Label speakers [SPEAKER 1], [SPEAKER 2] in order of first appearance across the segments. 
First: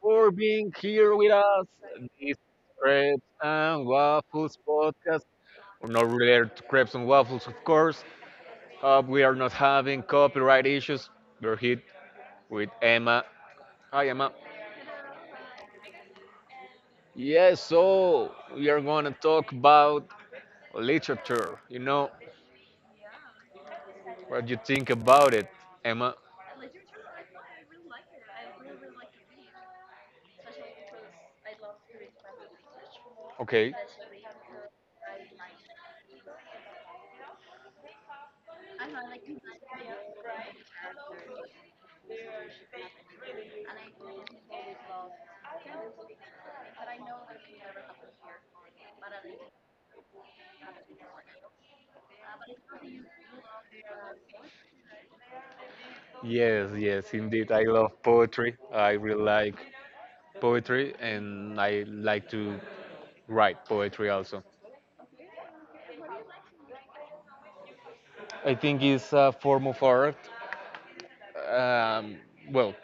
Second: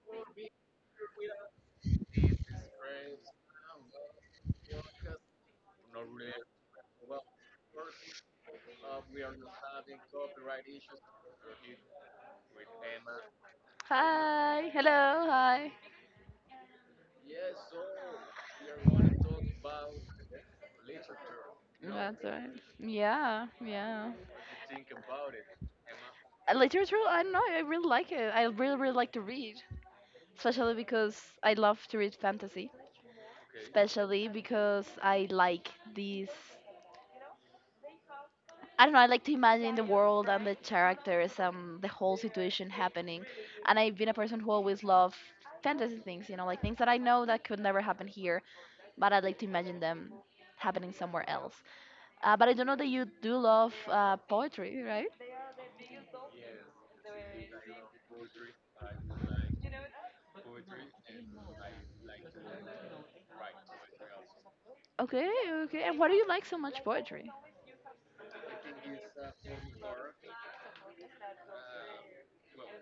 [SPEAKER 1] for being here with us. This Crepes and Waffles podcast, or not related to Crepes and Waffles, of course. Hope we are not having copyright issues. We're here with Emma. Hi, Emma.
[SPEAKER 2] Hi, hello, hi.
[SPEAKER 1] Yes, so we are going to talk about literature.
[SPEAKER 2] That's worries. Right. Yeah, yeah.
[SPEAKER 1] What you think about it, Emma?
[SPEAKER 2] Literature, I don't know, I really like it. I really, really like to read, especially because I love to read fantasy,
[SPEAKER 1] Okay.
[SPEAKER 2] especially because I like these. I don't know, I like to imagine the world and the characters and the whole situation happening. And I've been a person who always loved fantasy things, like things that I know that could never happen here, but I like to imagine them happening somewhere else. But I don't know that you do love poetry, right?
[SPEAKER 1] Yes, yes, indeed. I love poetry. I really like poetry and I like to write poetry also.
[SPEAKER 2] Okay, okay. And why do you like so much poetry?
[SPEAKER 1] I think it's a form of art. Um, well,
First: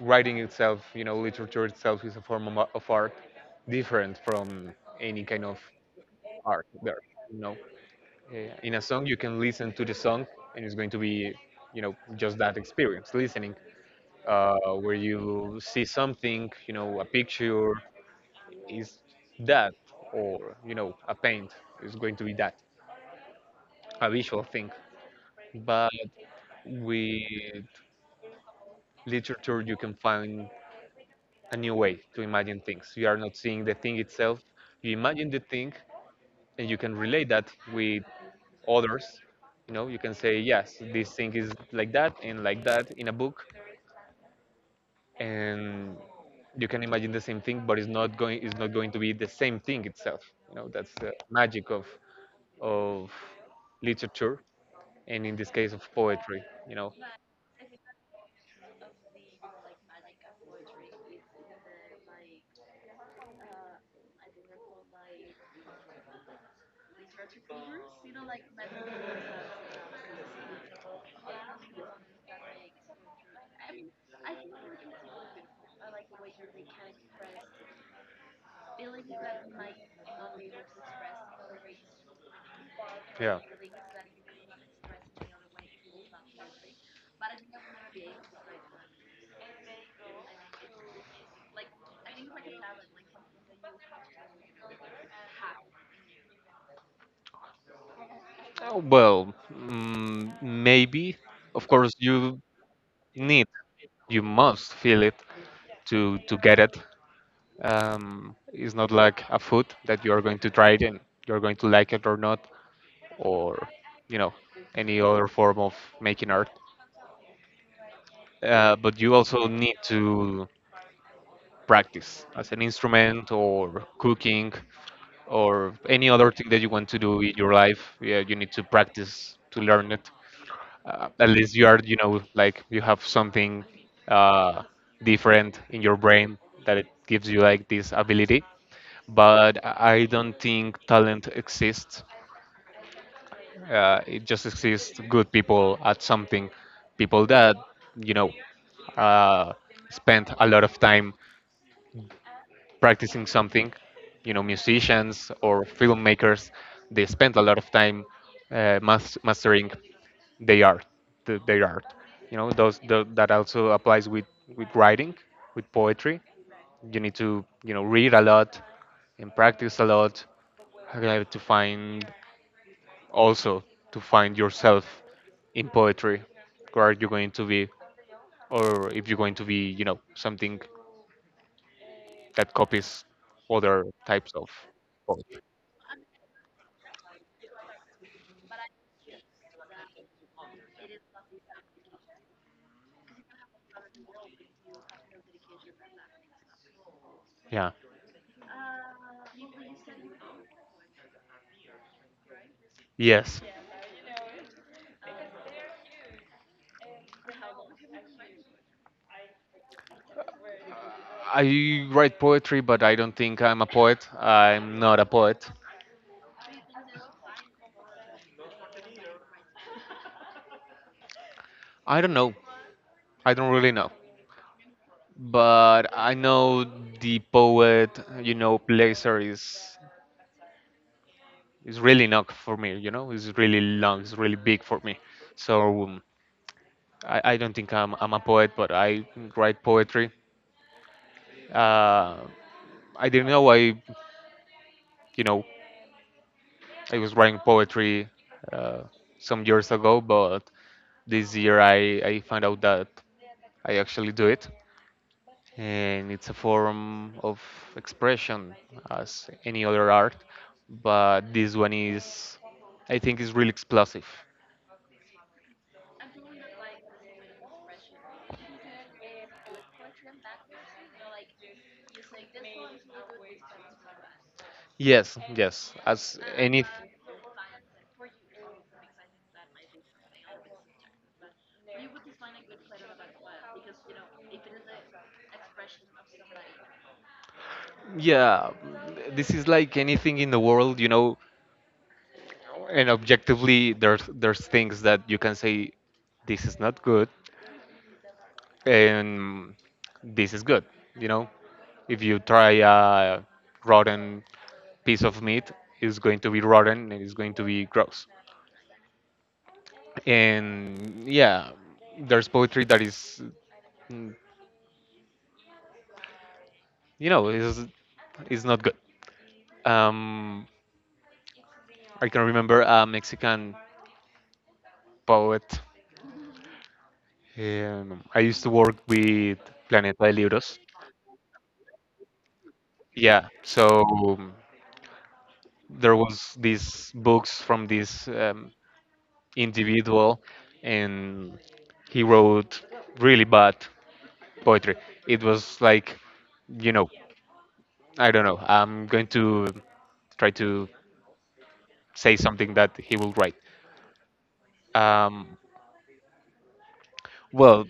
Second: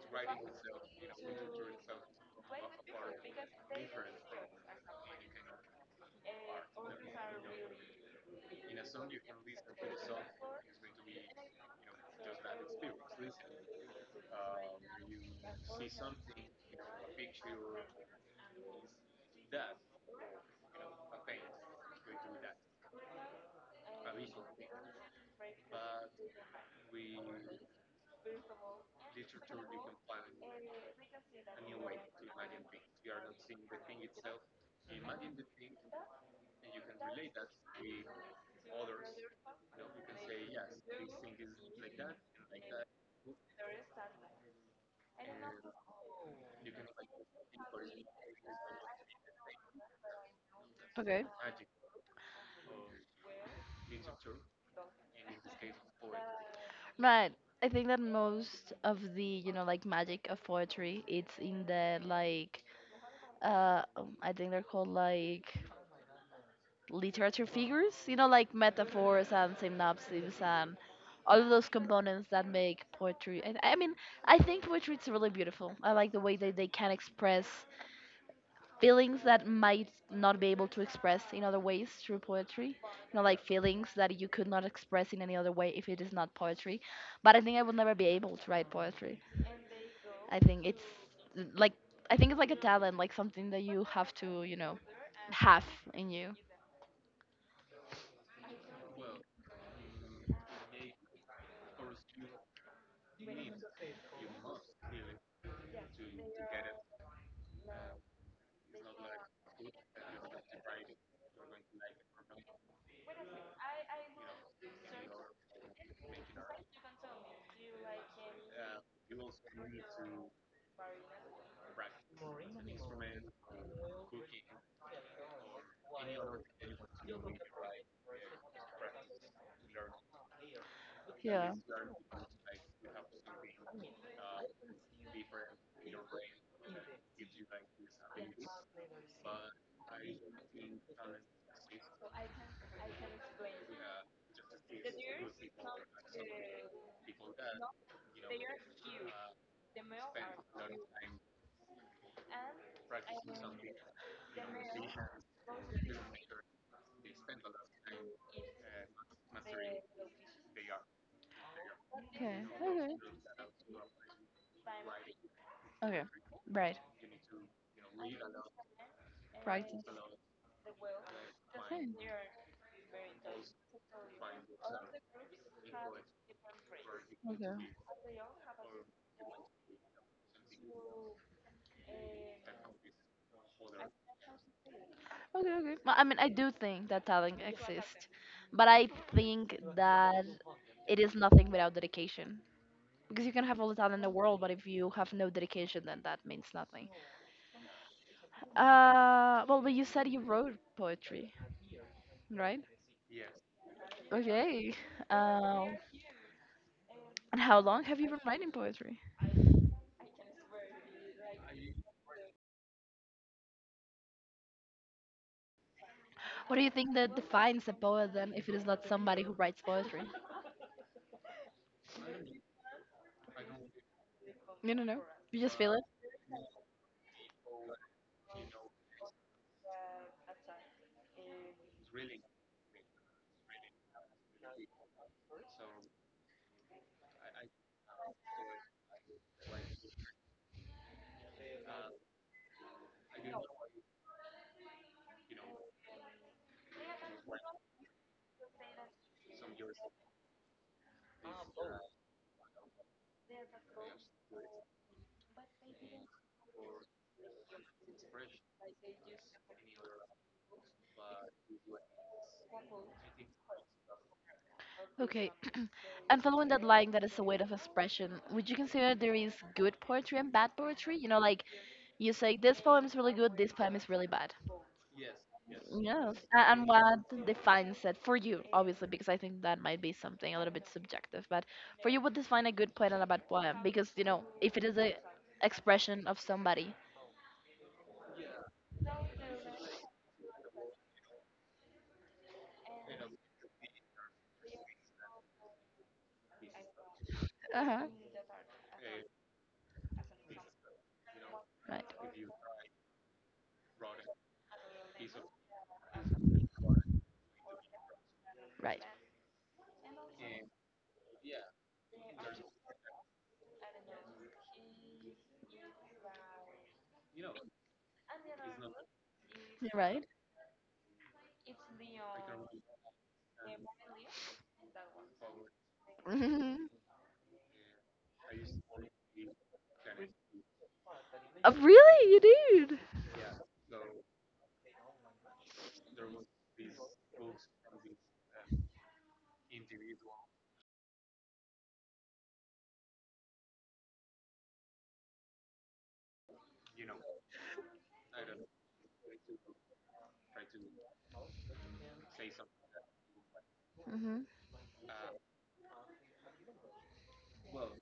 [SPEAKER 1] writing itself, literature itself is a form of art different from any kind of art there, you know. In a song, you can listen to the song and it's going to be, just that experience, listening, where you see something, a picture is that, or, a paint is going to be that, a visual thing, but with literature you can find a new way to imagine things. You are not seeing the thing itself, you imagine the thing, and you can relate that with others. You can say yes, this thing is like that, and like that in a book, and you can imagine the same thing, but it's not going to be the same thing itself, that's the
[SPEAKER 2] Okay.
[SPEAKER 1] magic of of literature, and in this case of poetry, you know
[SPEAKER 2] Right. I think that most of the, like magic of poetry, it's in the like, I think they're called like literature figures, like metaphors and synopses and all of those components that make poetry. And I mean, I think poetry is really beautiful. I like the way that they can express feelings that might not be able to express in other ways through poetry. You know, like
[SPEAKER 1] yeah.
[SPEAKER 2] feelings that you could not express in any other way if it is not poetry. But I think I will never be able to write poetry. I think it's like I think it's like a talent, like something that you have to, have in you.
[SPEAKER 1] Oh, well, maybe. Of course, you need, you must feel it to get it. It's not like a food that you are going to try it and you're going to like it or not, or you know, any other form of making art. But you also need to practice, as an instrument or cooking or any other thing that you want to do in your life. Yeah, you need to practice to learn it. At
[SPEAKER 2] Yeah.
[SPEAKER 1] least you are, like you have something uh, different in your brain that it gives you like this ability. But I don't think talent exists. It just exists good people at something, people that you know uh, spend a lot of time practicing something. You know, musicians or filmmakers, they spend a lot of time mastering their art, their art.
[SPEAKER 2] Okay. Okay.
[SPEAKER 1] That also applies with writing, with
[SPEAKER 2] Okay.
[SPEAKER 1] poetry.
[SPEAKER 2] Right.
[SPEAKER 1] You need to, read a lot and
[SPEAKER 2] Practice.
[SPEAKER 1] practice a lot to
[SPEAKER 2] Okay.
[SPEAKER 1] find also to find yourself in poetry. Where are you going to
[SPEAKER 2] Okay.
[SPEAKER 1] be, or if you're going to be, something that copies other types of
[SPEAKER 2] Okay, okay. Well, I mean, I do think that talent exists, but I think that it is nothing without dedication. Because you can have all the talent in the world, but if you have no dedication, then that means nothing.
[SPEAKER 1] yeah.
[SPEAKER 2] Well, but you said you wrote poetry, right?
[SPEAKER 1] Yes.
[SPEAKER 2] Okay. Um, and how long have you been writing poetry?
[SPEAKER 1] I write poetry, but I don't think I'm a poet. I'm not a poet.
[SPEAKER 2] What do you think that defines a poet then, if it is not somebody who writes poetry?
[SPEAKER 1] I don't know. I don't really know.
[SPEAKER 2] You don't know. You just feel it.
[SPEAKER 1] But I know the poet, Blazer is really long for me. You know, it's really long. It's really big for me. So I don't think I'm a poet, but I write poetry. Uh, I didn't know I, you know, I was writing poetry uh, some years ago, but this year I found out that I actually do it, and it's a form of expression as any other art, but this one is, I think, is really explosive.
[SPEAKER 2] Okay. And following that line that is a way of expression, would you consider there is good poetry and bad poetry? You know, like you say, this poem is really good, this poem is really bad.
[SPEAKER 1] Yes, yes,
[SPEAKER 2] Yes.
[SPEAKER 1] as
[SPEAKER 2] And
[SPEAKER 1] any.
[SPEAKER 2] what defines it for you, obviously, because I think that might be something a little bit subjective, but for you, what defines a good poem and a bad poem? Because, if it is a expression of somebody.
[SPEAKER 1] Yeah, this is like anything in the world, and objectively there's things that you can say this is not good
[SPEAKER 2] Uh huh.
[SPEAKER 1] and this is good. You know,
[SPEAKER 2] Right,
[SPEAKER 1] if you try a rotten piece of meat, it's going to be rotten and it's going to be gross.
[SPEAKER 2] right.
[SPEAKER 1] And yeah, there's poetry that is, mm, you know, is is not good.
[SPEAKER 2] You're right.
[SPEAKER 1] Um, I can remember a Mexican poet. I used to work with Planeta de Libros.
[SPEAKER 2] Oh, really? You did?
[SPEAKER 1] Yeah, so um, there was these books from this. Individual and he wrote really bad poetry. It was like, you know, I don't know. I'm going to try to say something that he will write.
[SPEAKER 2] Hmm.
[SPEAKER 1] Um, well,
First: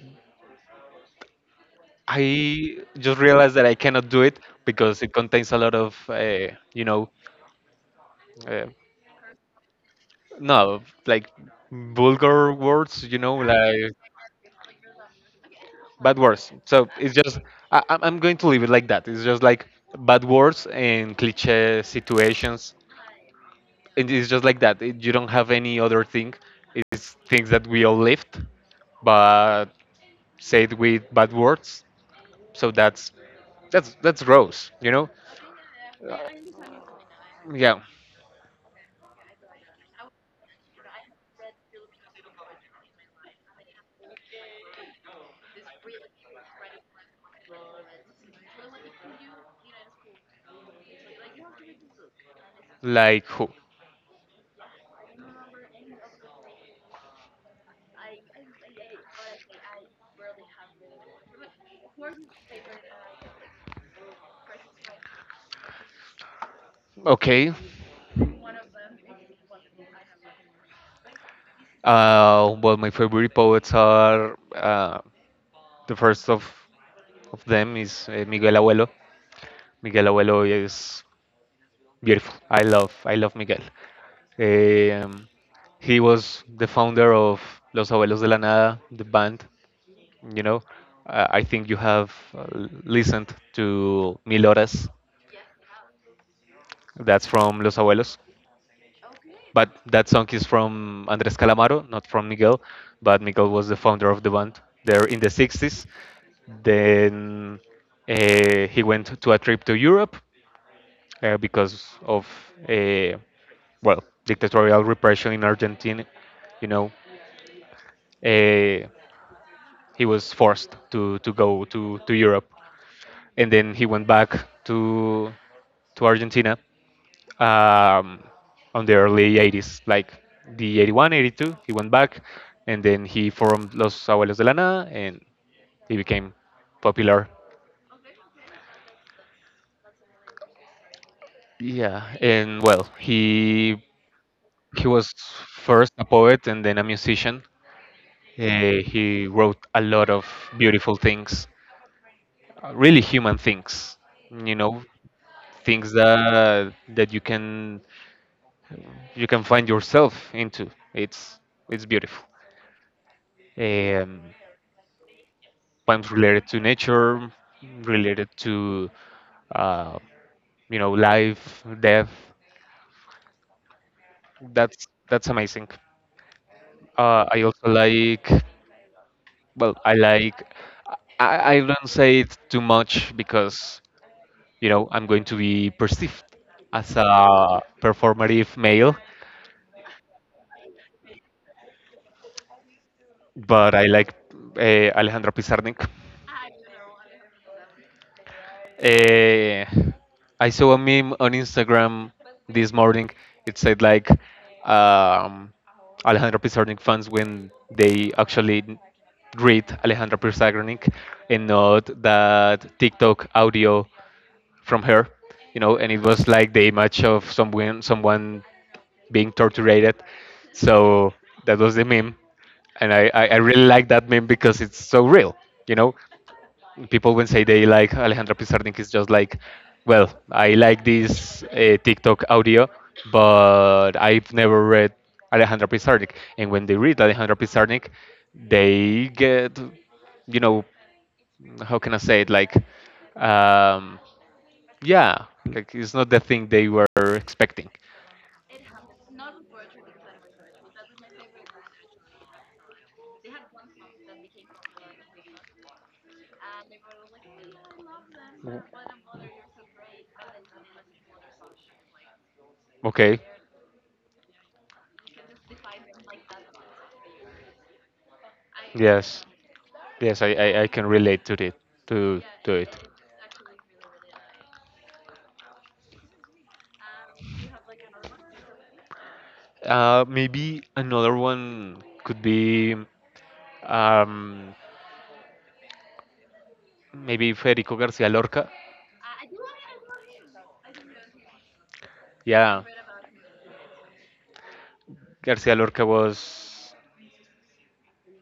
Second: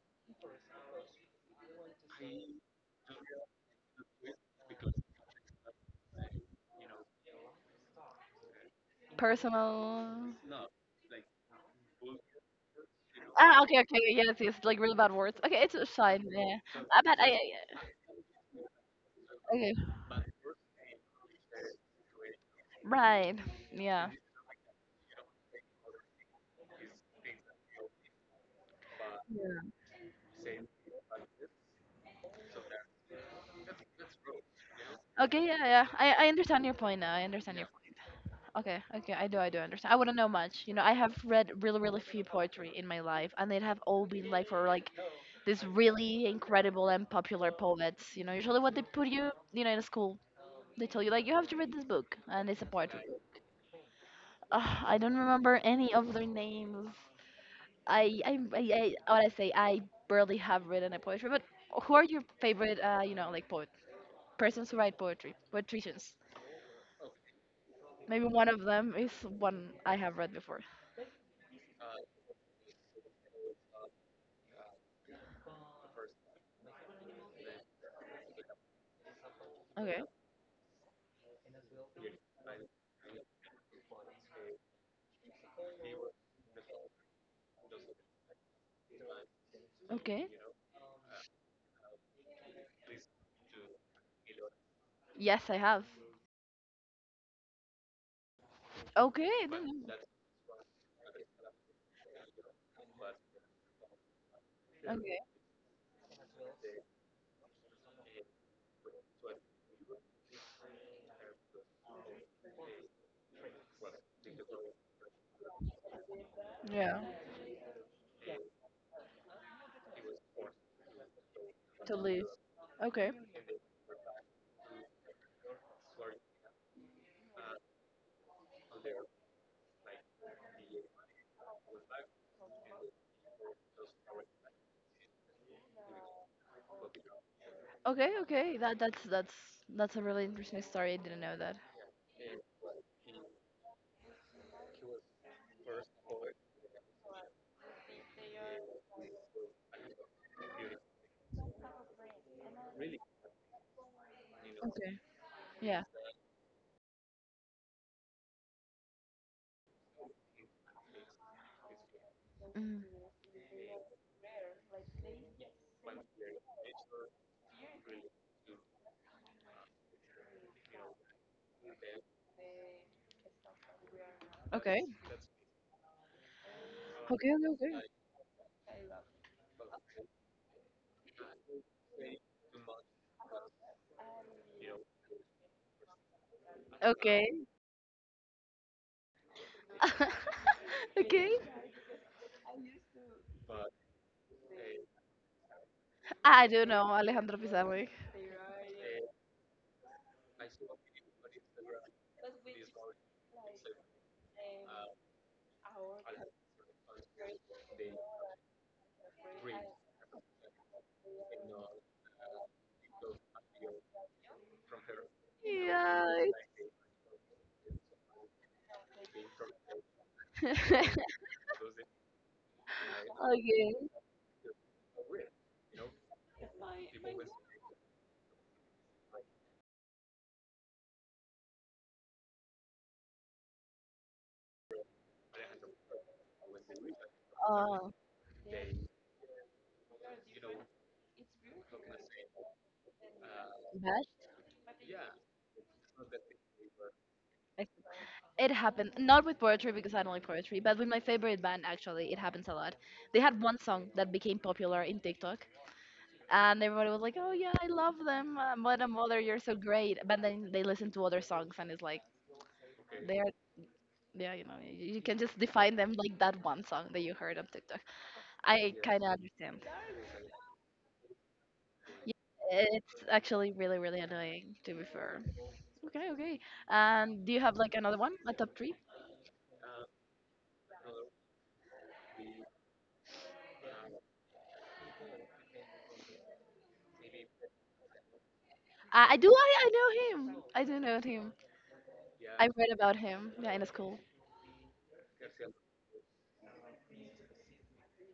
[SPEAKER 1] I just realized that I cannot do it because it contains a lot of, uh,
[SPEAKER 2] Personal.
[SPEAKER 1] no, like vulgar words,
[SPEAKER 2] Ah, okay,
[SPEAKER 1] like
[SPEAKER 2] okay, okay, yes, yes, like really bad words. Okay, it's
[SPEAKER 1] bad
[SPEAKER 2] fine.
[SPEAKER 1] words.
[SPEAKER 2] Yeah,
[SPEAKER 1] So
[SPEAKER 2] I
[SPEAKER 1] it's
[SPEAKER 2] bet
[SPEAKER 1] just, I, I'm going to leave it like that. It's just like
[SPEAKER 2] Okay,
[SPEAKER 1] bad words and cliche situations.
[SPEAKER 2] right. Yeah.
[SPEAKER 1] It is just like that. It- you don't have any other thing. It's things that we all lived, but
[SPEAKER 2] Yeah.
[SPEAKER 1] said with bad words. So that's that's gross,
[SPEAKER 2] Okay, yeah, yeah.
[SPEAKER 1] Uh,
[SPEAKER 2] I understand your point now. I understand your
[SPEAKER 1] yeah,
[SPEAKER 2] point. Okay, okay, I do understand. I wouldn't know much. You know, I have read really, really few poetry in my life, and they'd have all been like for like these really incredible and popular poets. You know, usually what they put you, you know, in a school, they tell you like you have to read this book, and it's a poetry
[SPEAKER 1] like
[SPEAKER 2] book.
[SPEAKER 1] who?
[SPEAKER 2] Ugh, I don't remember any of their names. I, I, I, I what I say, I barely have written a poetry. But who are your favorite, like poet persons who write poetry, poeticians?
[SPEAKER 1] Okay.
[SPEAKER 2] Maybe one of them is one I have read before.
[SPEAKER 1] My favorite poets are, the first of them is, Miguel Abuelo. Miguel
[SPEAKER 2] Okay,
[SPEAKER 1] Abuelo is beautiful. I love Miguel. Um, he was the founder of Los Abuelos de la Nada, the band.
[SPEAKER 2] okay.
[SPEAKER 1] You know, I think you have listened to Mil Horas.
[SPEAKER 2] Yes, I have.
[SPEAKER 1] That's from Los Abuelos.
[SPEAKER 2] Okay,
[SPEAKER 1] But that song is from Andres Calamaro, not from Miguel. But Miguel was the founder of the band there in
[SPEAKER 2] okay.
[SPEAKER 1] the 60s. Then, he went to a trip to Europe, uh, because of, uh, well, dictatorial repression in Argentina. You know,
[SPEAKER 2] Yeah,
[SPEAKER 1] uh, he was forced to go
[SPEAKER 2] to
[SPEAKER 1] to
[SPEAKER 2] leave.
[SPEAKER 1] Europe,
[SPEAKER 2] Okay,
[SPEAKER 1] and then he went back to to Argentina, um, on the early 80s, like the 81, 82. He went back, and then he formed Los Abuelos de la Nada, and he became popular.
[SPEAKER 2] okay, okay. That's a really interesting story. I didn't know that.
[SPEAKER 1] Yeah, and well, he was first a poet and then a musician. He wrote a lot of beautiful things, really human things, you know,
[SPEAKER 2] Okay. Yeah.
[SPEAKER 1] things that you can, you can find yourself into. It's beautiful.
[SPEAKER 2] Mm.
[SPEAKER 1] Um, poems related to nature, related to, uh, life, death.
[SPEAKER 2] Okay.
[SPEAKER 1] That's amazing.
[SPEAKER 2] Okay.
[SPEAKER 1] I also
[SPEAKER 2] Okay.
[SPEAKER 1] like, well, I don't say it too much because I'm going to be perceived as
[SPEAKER 2] Okay.
[SPEAKER 1] a performative male,
[SPEAKER 2] Okay. Okay.
[SPEAKER 1] but I like, Alejandra Pizarnik.
[SPEAKER 2] I do know Alejandro Pizarro.
[SPEAKER 1] Eh, I saw a meme on Instagram this morning. It said like, um, Alejandro Pizarnik fans when they actually read Alejandro Pizarnik and not that TikTok audio from her, And it
[SPEAKER 2] Yeah.
[SPEAKER 1] was like the image of someone being tortured. So that was the meme, and I really
[SPEAKER 2] Okay.
[SPEAKER 1] like that meme because it's so real, you know people when say they like Alejandra Pizarnik is just like, well, I like this, TikTok audio, but I've never read Alejandra Pizarnik. And when they read Alejandra Pizarnik,
[SPEAKER 2] Uh,
[SPEAKER 1] they get, you know, how can I say it? Um,
[SPEAKER 2] Bad.
[SPEAKER 1] yeah, like it's not the thing they were expecting.
[SPEAKER 2] Like, it happened not with poetry because I don't like poetry, but with my favorite band actually. It happens a lot. They had one song that became popular in TikTok, and everybody was like, "Oh yeah, I love them. What a mother, you're so great." But then they listen to other songs, and it's like
[SPEAKER 1] Okay.
[SPEAKER 2] they are. Yeah, you can just define them like that one song that you heard on TikTok. I kind of
[SPEAKER 1] Yes.
[SPEAKER 2] understand.
[SPEAKER 1] Yes, I can relate to it. To it.
[SPEAKER 2] It's actually really, really annoying, to be fair. Okay, okay. And do you have like another one, a top three?
[SPEAKER 1] Maybe another one could be, um, maybe Federico Garcia Lorca.
[SPEAKER 2] I do. I know him. I do know him. I
[SPEAKER 1] Yeah,
[SPEAKER 2] read about him. Yeah, in school.
[SPEAKER 1] Garcia Lorca was,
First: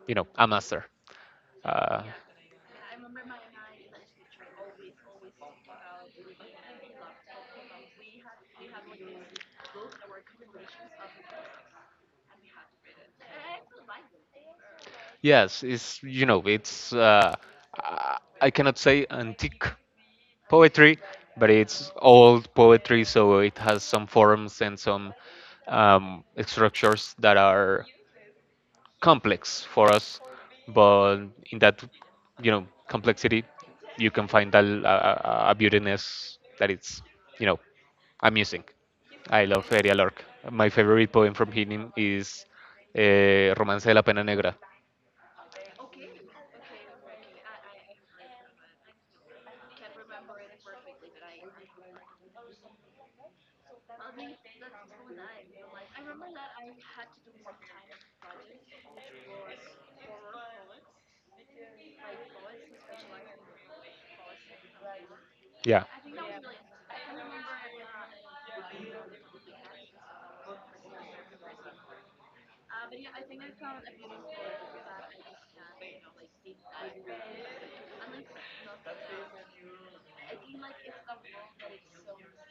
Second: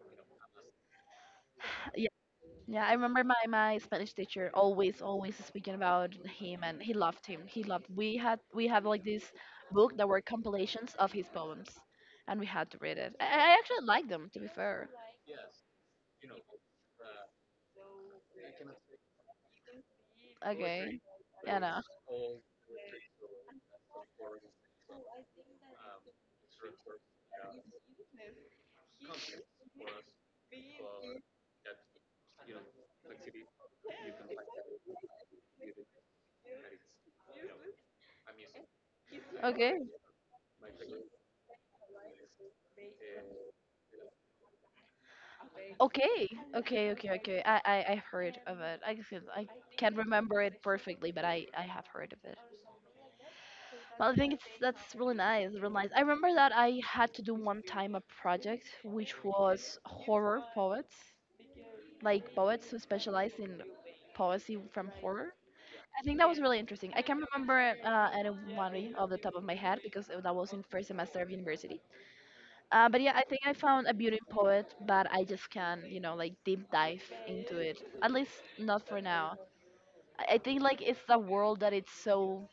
[SPEAKER 1] a master. Uh,
[SPEAKER 2] Yeah, yeah. I remember my Spanish teacher always speaking about him, and he loved him. He loved. We have like this book that were compilations of his poems, and we had to read it. I actually like them, to be fair.
[SPEAKER 1] yes, it's, I cannot say antique
[SPEAKER 2] Okay.
[SPEAKER 1] poetry, but
[SPEAKER 2] Yeah, no.
[SPEAKER 1] it's old poetry, so it has some forms and some, structures that are complex for us. But in that, complexity, you can find a beautiness that it's, you know, amusing. I love
[SPEAKER 2] Okay.
[SPEAKER 1] Eddie Lorca. My favorite poem from him is, Romance de la Pena Negra.
[SPEAKER 2] Okay, okay, okay, okay. I've heard of it. I guess I can't remember it perfectly, but I have heard of it. Well, I think it's that's really nice, really nice. I remember that I had to do one time a project which was horror poets, like poets who specialize in poesy from horror.
[SPEAKER 1] Yeah.
[SPEAKER 2] I think that was really interesting. I can't remember anyone off the top of my head because that was in first semester of university, but yeah, I think I found a beauty poet, but I just can't, like deep dive into it. At least not for now. I think like it's the world that it's so.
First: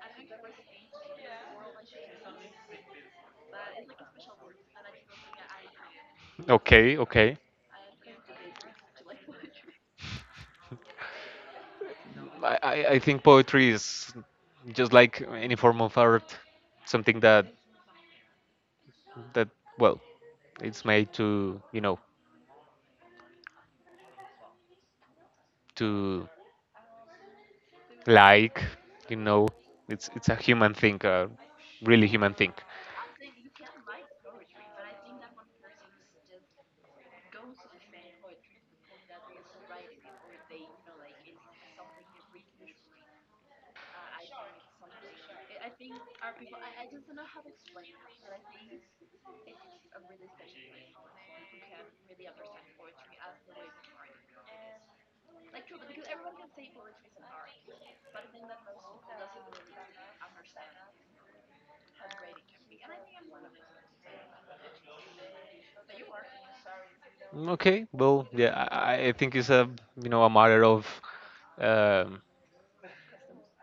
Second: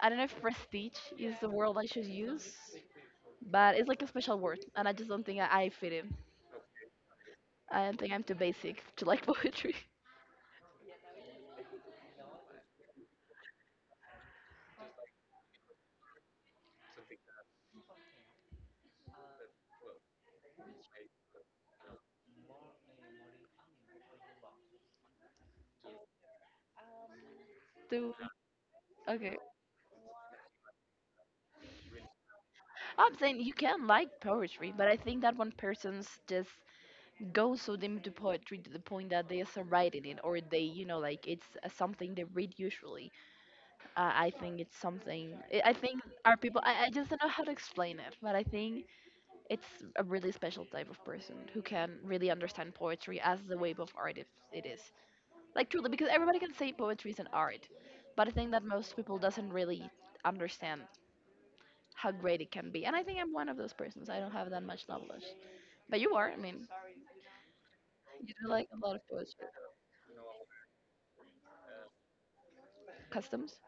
[SPEAKER 2] I don't know if prestige is the word I should use, but it's like a special word, and I just don't think I fit it.
[SPEAKER 1] Okay, okay.
[SPEAKER 2] I don't think I'm too basic to like poetry.
[SPEAKER 1] I think poetry is just like any form of art, something that that well, it's made to, to
[SPEAKER 2] Too
[SPEAKER 1] like, you
[SPEAKER 2] okay.
[SPEAKER 1] know, it's a human thing, a really human thing.
[SPEAKER 2] Oh, I'm saying you can like poetry, but I think that when persons just go so deep into poetry to the point that they are so writing it, or they, like it's something they read usually, I think it's something. I think our people. I just don't know how to explain it, but I think it's a really special type of person who can really understand poetry as the wave of art it is. Like truly, because everybody can say poetry is an art, but I think that most people doesn't really understand how great it can be. And I think I'm one of those persons. I don't have that much knowledge, but you are. I mean,
[SPEAKER 1] Okay, well,
[SPEAKER 2] you do
[SPEAKER 1] yeah,
[SPEAKER 2] like a lot of
[SPEAKER 1] I think
[SPEAKER 2] poetry
[SPEAKER 1] it's a, a matter of, um,
[SPEAKER 2] customs,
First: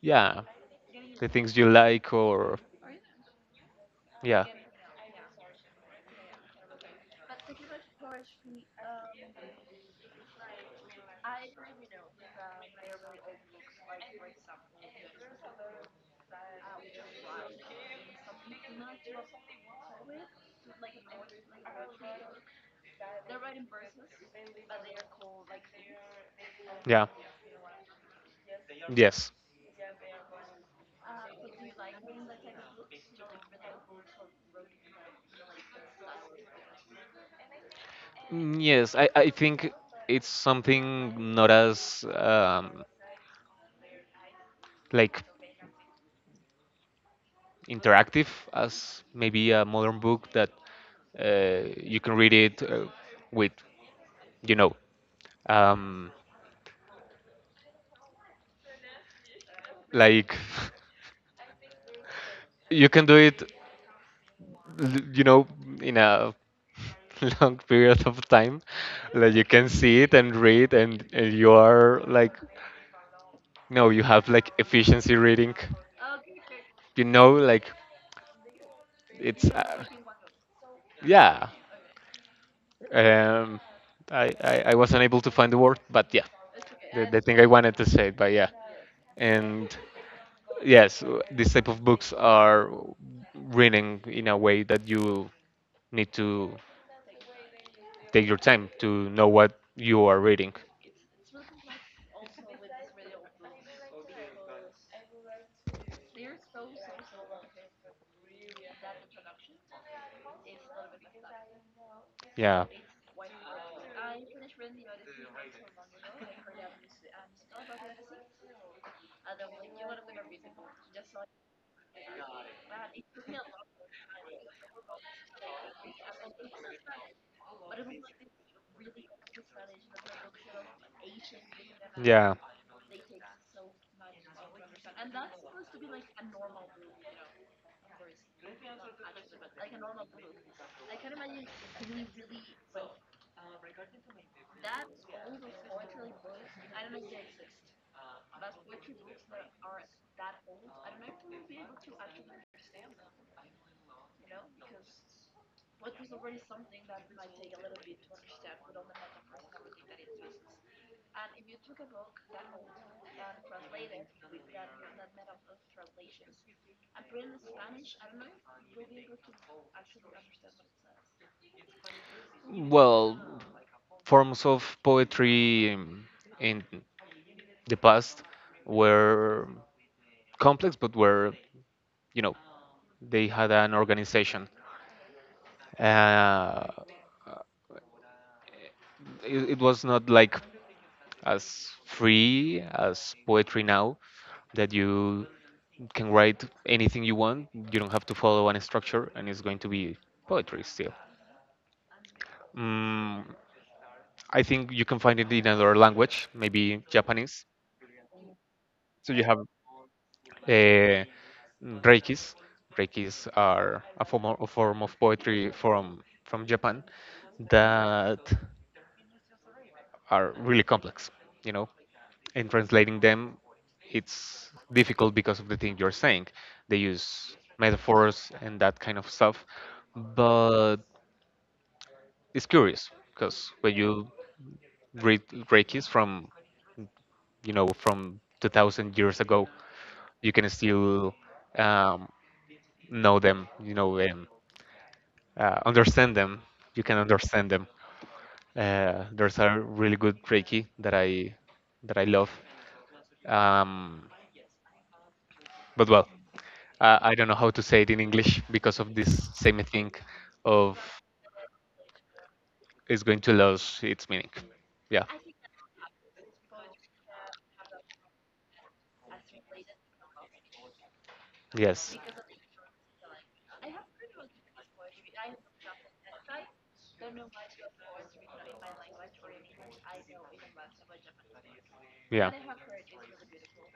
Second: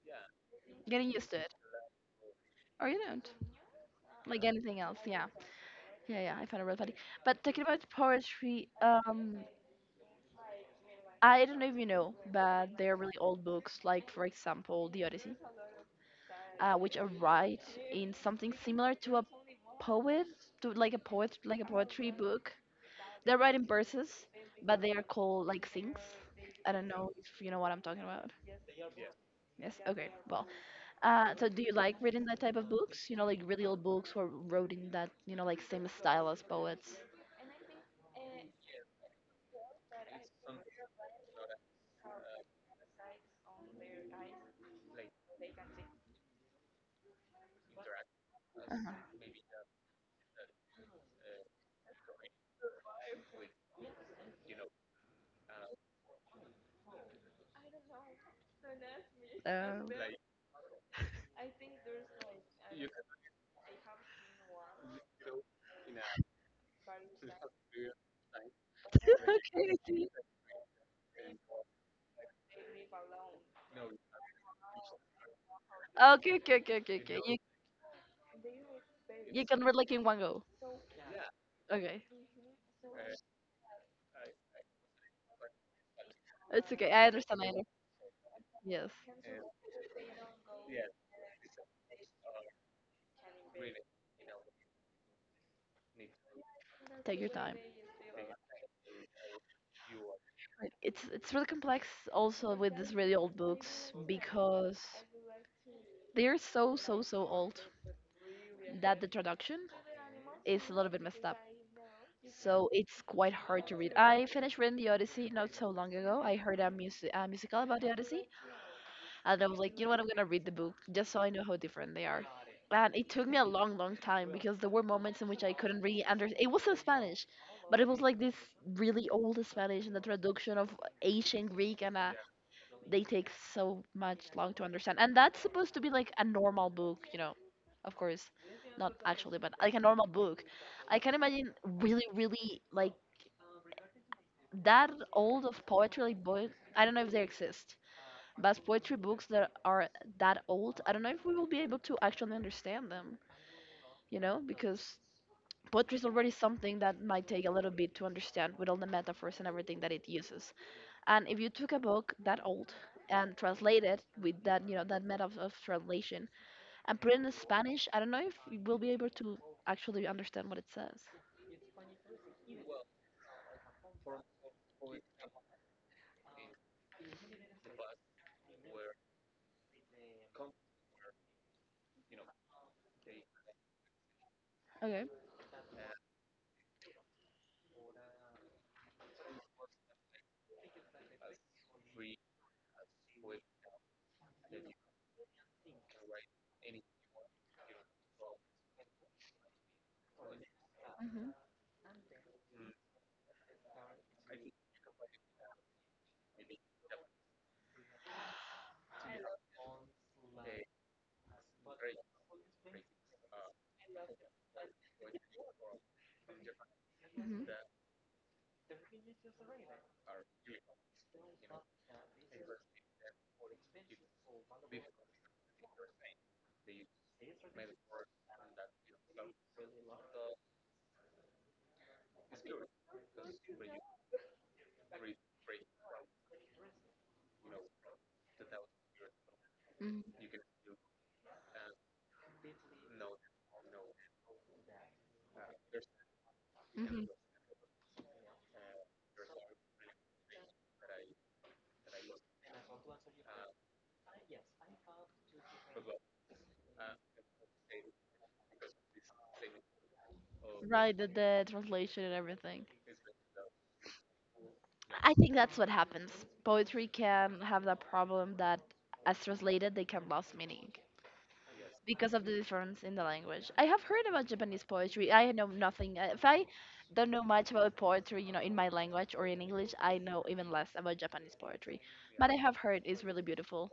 [SPEAKER 1] yeah,
[SPEAKER 2] getting
[SPEAKER 1] the
[SPEAKER 2] used to it,
[SPEAKER 1] things you like or
[SPEAKER 2] or you don't. Like
[SPEAKER 1] yeah
[SPEAKER 2] anything else, yeah. Yeah, yeah, I found it really funny. But talking about poetry, I don't know if you know, but they are really old books, like for example, The Odyssey, which are right in something similar to a poet, to like a poet, like a poetry book. They're right in verses, but they are called like things. I don't
[SPEAKER 1] yeah
[SPEAKER 2] know if you know what I'm talking about.
[SPEAKER 1] yes.
[SPEAKER 2] Yes. Okay. Well, so do you like reading that type of books? You know, like really old books who are wrote in that, like same style as poets.
[SPEAKER 1] I think it's something not as, like interactive as maybe a modern book that, you can read it, with you know um,
[SPEAKER 2] Uh-huh.
[SPEAKER 1] like you can do it, l- you know in a long period of time. Like you can
[SPEAKER 2] Okay,
[SPEAKER 1] see
[SPEAKER 2] okay.
[SPEAKER 1] it and read and you are like, no, you have like efficiency reading.
[SPEAKER 2] Okay, okay, okay, okay,
[SPEAKER 1] You
[SPEAKER 2] okay.
[SPEAKER 1] know,
[SPEAKER 2] You,
[SPEAKER 1] like it's,
[SPEAKER 2] you can read like in one go.
[SPEAKER 1] yeah.
[SPEAKER 2] Okay.
[SPEAKER 1] Um, I was unable to find the word, but yeah,
[SPEAKER 2] It's okay. I
[SPEAKER 1] the thing
[SPEAKER 2] understand.
[SPEAKER 1] I
[SPEAKER 2] I understand.
[SPEAKER 1] wanted to say. But yeah,
[SPEAKER 2] Yes.
[SPEAKER 1] and yes, these type of books are reading in a way that you need to
[SPEAKER 2] Take your time.
[SPEAKER 1] take your time to know what you are reading.
[SPEAKER 2] Right, it's really complex also with these really old books because they're so so so old that the traduction is a little bit messed up.
[SPEAKER 1] Yeah.
[SPEAKER 2] So it's quite hard to read. I finished reading the Odyssey not so long ago. I heard a musical about the Odyssey, and I was like, you know what? I'm gonna read the book just so I know how different they are. And it took me a long, long time because there were moments in which I couldn't really understand. It was in Spanish, but it was like this really old Spanish and the traduction of ancient Greek, and
[SPEAKER 1] Yeah.
[SPEAKER 2] they take so much long to understand. And that's supposed to be like a normal book, you know. Of course, not actually, but like a normal book. I can imagine really, really like that old of poetry, like boy. I don't know if they exist but poetry books that are that old, I don't know if we will be able to actually understand them, because poetry is already something that might take a little bit to understand with all the metaphors and everything that it uses. And if you took a book that old and translate it with that, that method of translation and put it in Spanish, I don't know if we will be able to actually understand what it says.
[SPEAKER 1] Well, forms of poetry, in the past were complex, but were, you know, they had an organization.
[SPEAKER 2] Okay.
[SPEAKER 1] Uh, it was not like as free as poetry now that you can write anything you want. You don't have to follow any structure, and it's going to be poetry still.
[SPEAKER 2] Mhm.
[SPEAKER 1] Mm, I think you can find it in another language, maybe Japanese. So you have, uh, reikis. Reikis are a form of poetry from Japan
[SPEAKER 2] Mhm.
[SPEAKER 1] that are really complex. You know, in translating them, it's difficult because of the thing you're saying. They use metaphors and that kind of stuff, but it's curious because when you read reikis from, from 2000 years ago,
[SPEAKER 2] Mhm.
[SPEAKER 1] you can still, um, know them, you know, and understand them. You can
[SPEAKER 2] Mhm.
[SPEAKER 1] understand them. There's a really good Reiki that I love. Um, but well, I don't know how to say it in English because of this same thing of
[SPEAKER 2] Right, the translation and everything.
[SPEAKER 1] it's going to lose its meaning. Yeah.
[SPEAKER 2] I think that's what happens. Poetry can have that problem that, as translated, they can lose meaning
[SPEAKER 1] Yes.
[SPEAKER 2] because of the difference in the language. I have heard about Japanese poetry. I know nothing. If I don't know much about poetry, in my language or in English, I know even less about Japanese poetry.
[SPEAKER 1] Yeah.
[SPEAKER 2] But I have heard it's really beautiful.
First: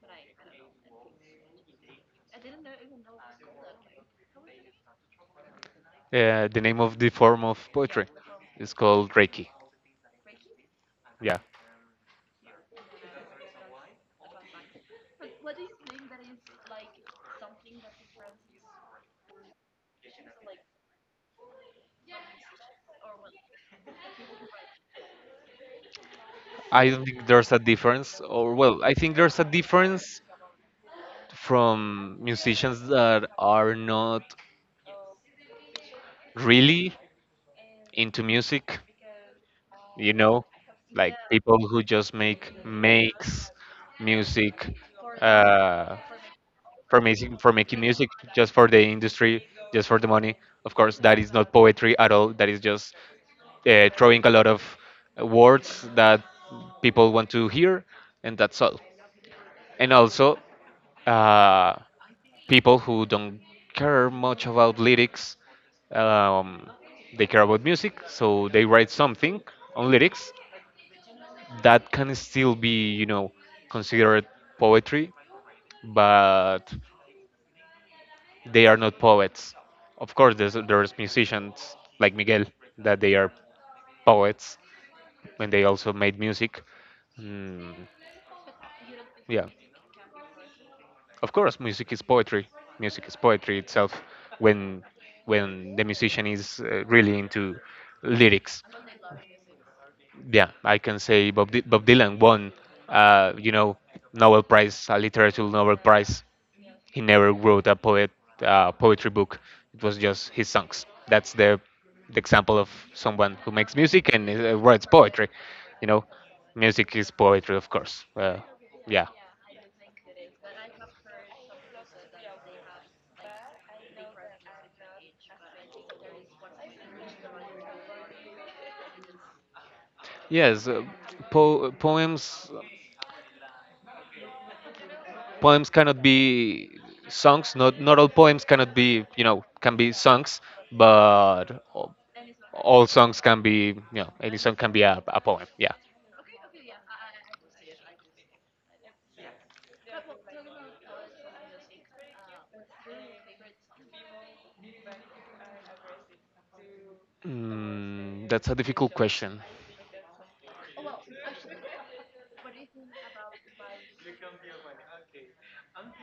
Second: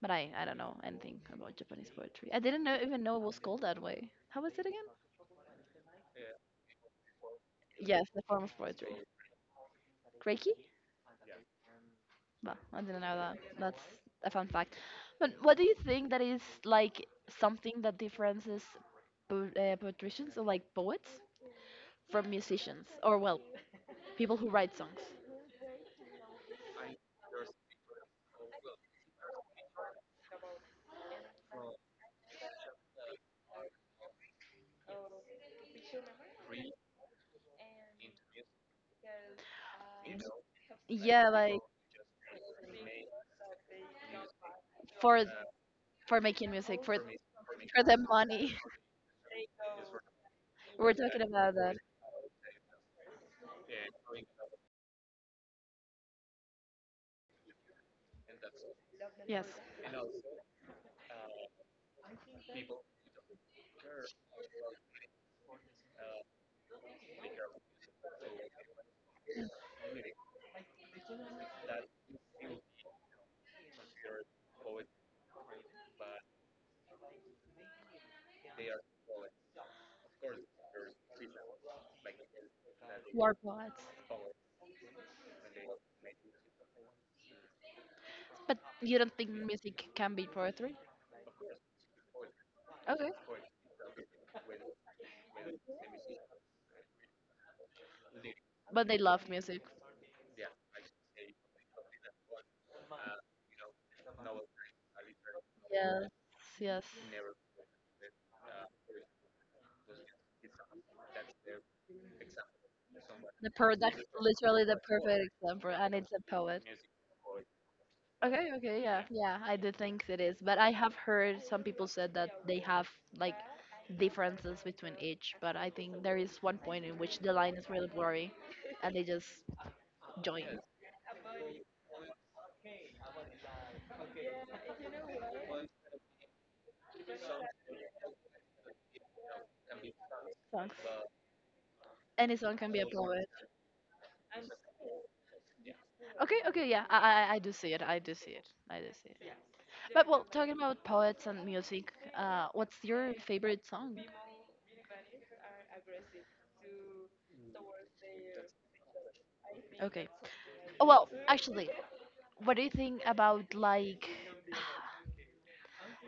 [SPEAKER 2] But I don't know anything about Japanese poetry. I didn't even know it was called that way. How was it again?
[SPEAKER 1] The name of the form of
[SPEAKER 2] Yes,
[SPEAKER 1] poetry
[SPEAKER 2] the form of
[SPEAKER 1] is
[SPEAKER 2] poetry.
[SPEAKER 1] called Reiki.
[SPEAKER 2] Reiki?
[SPEAKER 1] Yeah.
[SPEAKER 2] Well, I didn't know that. That's a fun fact. But what do you think that is like something that differences patricians or like poets from musicians or well, people who write songs?
[SPEAKER 1] I don't think there's a difference, or well, I think there's a difference from musicians that are not really into music, you know, like
[SPEAKER 2] Yeah, like
[SPEAKER 1] people who just make makes music
[SPEAKER 2] for
[SPEAKER 1] uh,
[SPEAKER 2] for making music
[SPEAKER 1] for making
[SPEAKER 2] for the
[SPEAKER 1] music, just
[SPEAKER 2] money.
[SPEAKER 1] for the industry, just for the money. Of
[SPEAKER 2] We're
[SPEAKER 1] course that
[SPEAKER 2] talking
[SPEAKER 1] is not
[SPEAKER 2] about that.
[SPEAKER 1] poetry at all, that is just throwing a lot of words that people want to hear, and that's all.
[SPEAKER 2] Yes.
[SPEAKER 1] And also uh, people who don't care much about lyrics, um, they care about music, so they write something on lyrics that can still be, you know, considered poetry, but they are not poets. Of course, there's musicians like Miguel that they
[SPEAKER 2] War
[SPEAKER 1] are
[SPEAKER 2] poets.
[SPEAKER 1] poets when they also made music. Mm,
[SPEAKER 2] But you don't think
[SPEAKER 1] yeah,
[SPEAKER 2] music can be poetry?
[SPEAKER 1] of course, music is poetry. Music
[SPEAKER 2] Okay,
[SPEAKER 1] is poetry itself when when the musician is really into lyrics.
[SPEAKER 2] but they love music.
[SPEAKER 1] Yeah, I can say Bob Dylan won, uh, you know, Nobel Prize, a literature Nobel
[SPEAKER 2] Yes,
[SPEAKER 1] Prize.
[SPEAKER 2] yes.
[SPEAKER 1] He never wrote a poet, poetry book. It was just his songs. That's the example of someone
[SPEAKER 2] The
[SPEAKER 1] who
[SPEAKER 2] per
[SPEAKER 1] makes
[SPEAKER 2] that's
[SPEAKER 1] music and
[SPEAKER 2] literally the
[SPEAKER 1] writes
[SPEAKER 2] perfect
[SPEAKER 1] poetry.
[SPEAKER 2] example,
[SPEAKER 1] You
[SPEAKER 2] and
[SPEAKER 1] know,
[SPEAKER 2] it's a poet.
[SPEAKER 1] music is poetry, of course.
[SPEAKER 2] Okay, okay, yeah,
[SPEAKER 1] Yeah.
[SPEAKER 2] yeah, I do think it is, but I have heard some people said that they have like differences between each, but I think there is one point in which the line is really blurry and they just join
[SPEAKER 1] Yes, uh, poems. Poems cannot be songs. Not all poems cannot be you know can be songs,
[SPEAKER 2] songs.
[SPEAKER 1] but
[SPEAKER 2] Any song can be a
[SPEAKER 1] all songs
[SPEAKER 2] poet.
[SPEAKER 1] can be you know any song can be a poem. Yeah,
[SPEAKER 2] Okay, okay, yeah, I do see it, I do see it, I do see it. But well, talking about poets and music, what's your favorite song?
[SPEAKER 1] that's a difficult question.
[SPEAKER 2] Okay. Oh, well, actually, what do you think about like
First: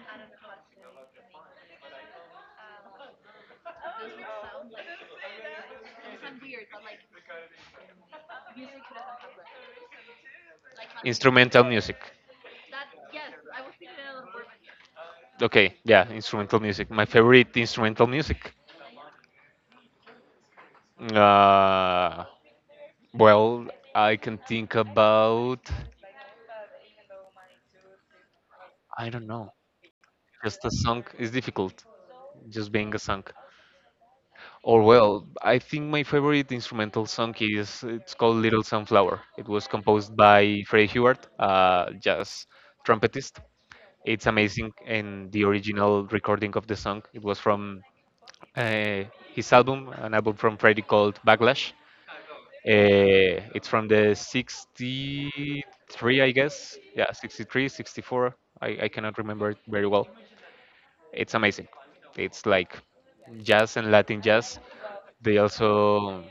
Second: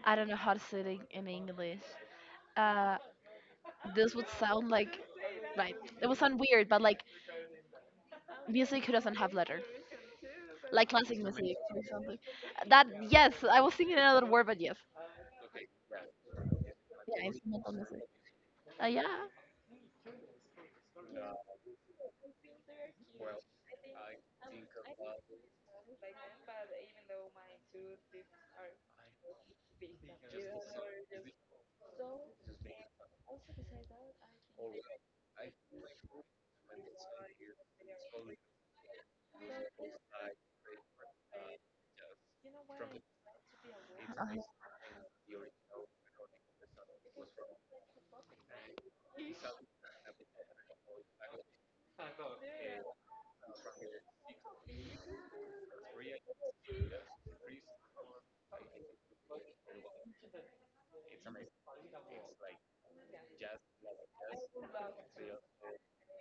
[SPEAKER 2] I don't know how to say it in English. Uh, this would sound like, right? It would sound weird, but like music who doesn't have letter, like classic music,
[SPEAKER 1] Instrumental
[SPEAKER 2] instrumental. For
[SPEAKER 1] music.
[SPEAKER 2] example. That yes, I was thinking another word, but yes,
[SPEAKER 1] Okay, yeah, instrumental music. My
[SPEAKER 2] yeah,
[SPEAKER 1] favorite
[SPEAKER 2] instrumental music.
[SPEAKER 1] instrumental music.
[SPEAKER 2] Yeah.
[SPEAKER 1] Uh, well, I can think about, I don't know. Just a song is difficult. Just being a song. Or well, I think my favorite instrumental song is it's called Little Sunflower. It was composed by Freddie Hubbard, jazz trumpetist. It's
[SPEAKER 2] I,
[SPEAKER 1] amazing, and the original recording of the song, it was from uh, his album, an album from Freddie called Backlash. It's from the 63, I guess. Yeah, 63, 64. I cannot remember it very well. It's amazing. It's like jazz and Latin jazz. They also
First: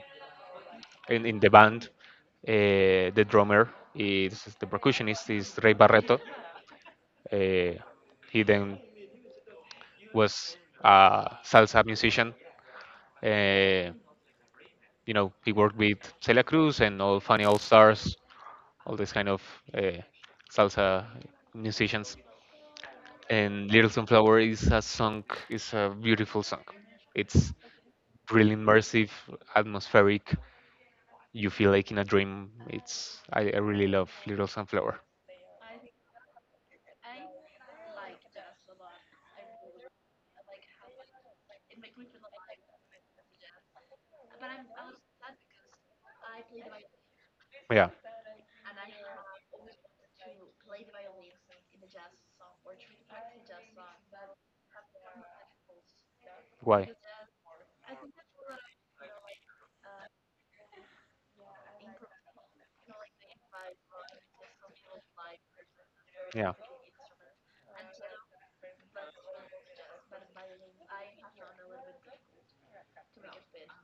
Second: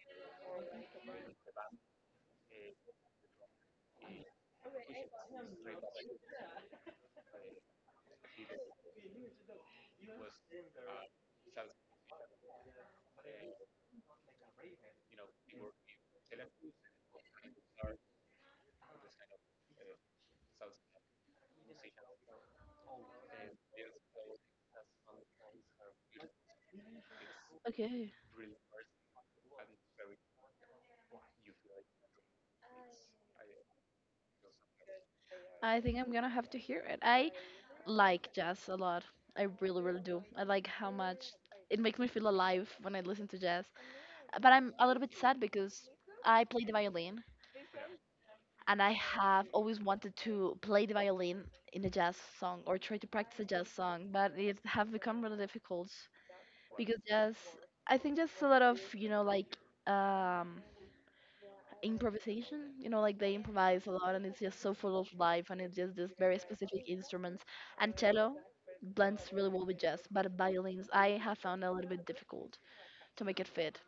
[SPEAKER 1] in the band. The drummer is the percussionist is Ray Barreto. Uh, he then was a salsa musician. Uh, you know, he worked with Celia Cruz and all Funny All Stars, all this kind of uh, salsa musicians. And Little Sunflower is a beautiful song. It's
[SPEAKER 2] okay.
[SPEAKER 1] really immersive, atmospheric. You feel like in a dream. It's, I really love Little Sunflower.
[SPEAKER 2] I think I'm gonna have to hear it. I like jazz a lot. I really, really do. I like how much it makes me feel alive when I listen to jazz. But I'm a little bit sad because I play the violin
[SPEAKER 1] Yeah.
[SPEAKER 2] and I have always wanted to play the violin in a jazz song or try to practice a jazz song, but it have become really difficult
[SPEAKER 1] Why?
[SPEAKER 2] because jazz, I think just a lot of um, improvisation. You know, like they improvise a lot, and it's just so full of life, and it's just this very
[SPEAKER 1] Yeah.
[SPEAKER 2] specific instruments. And cello blends really well with jazz, but violins I have found a little bit difficult to make it fit.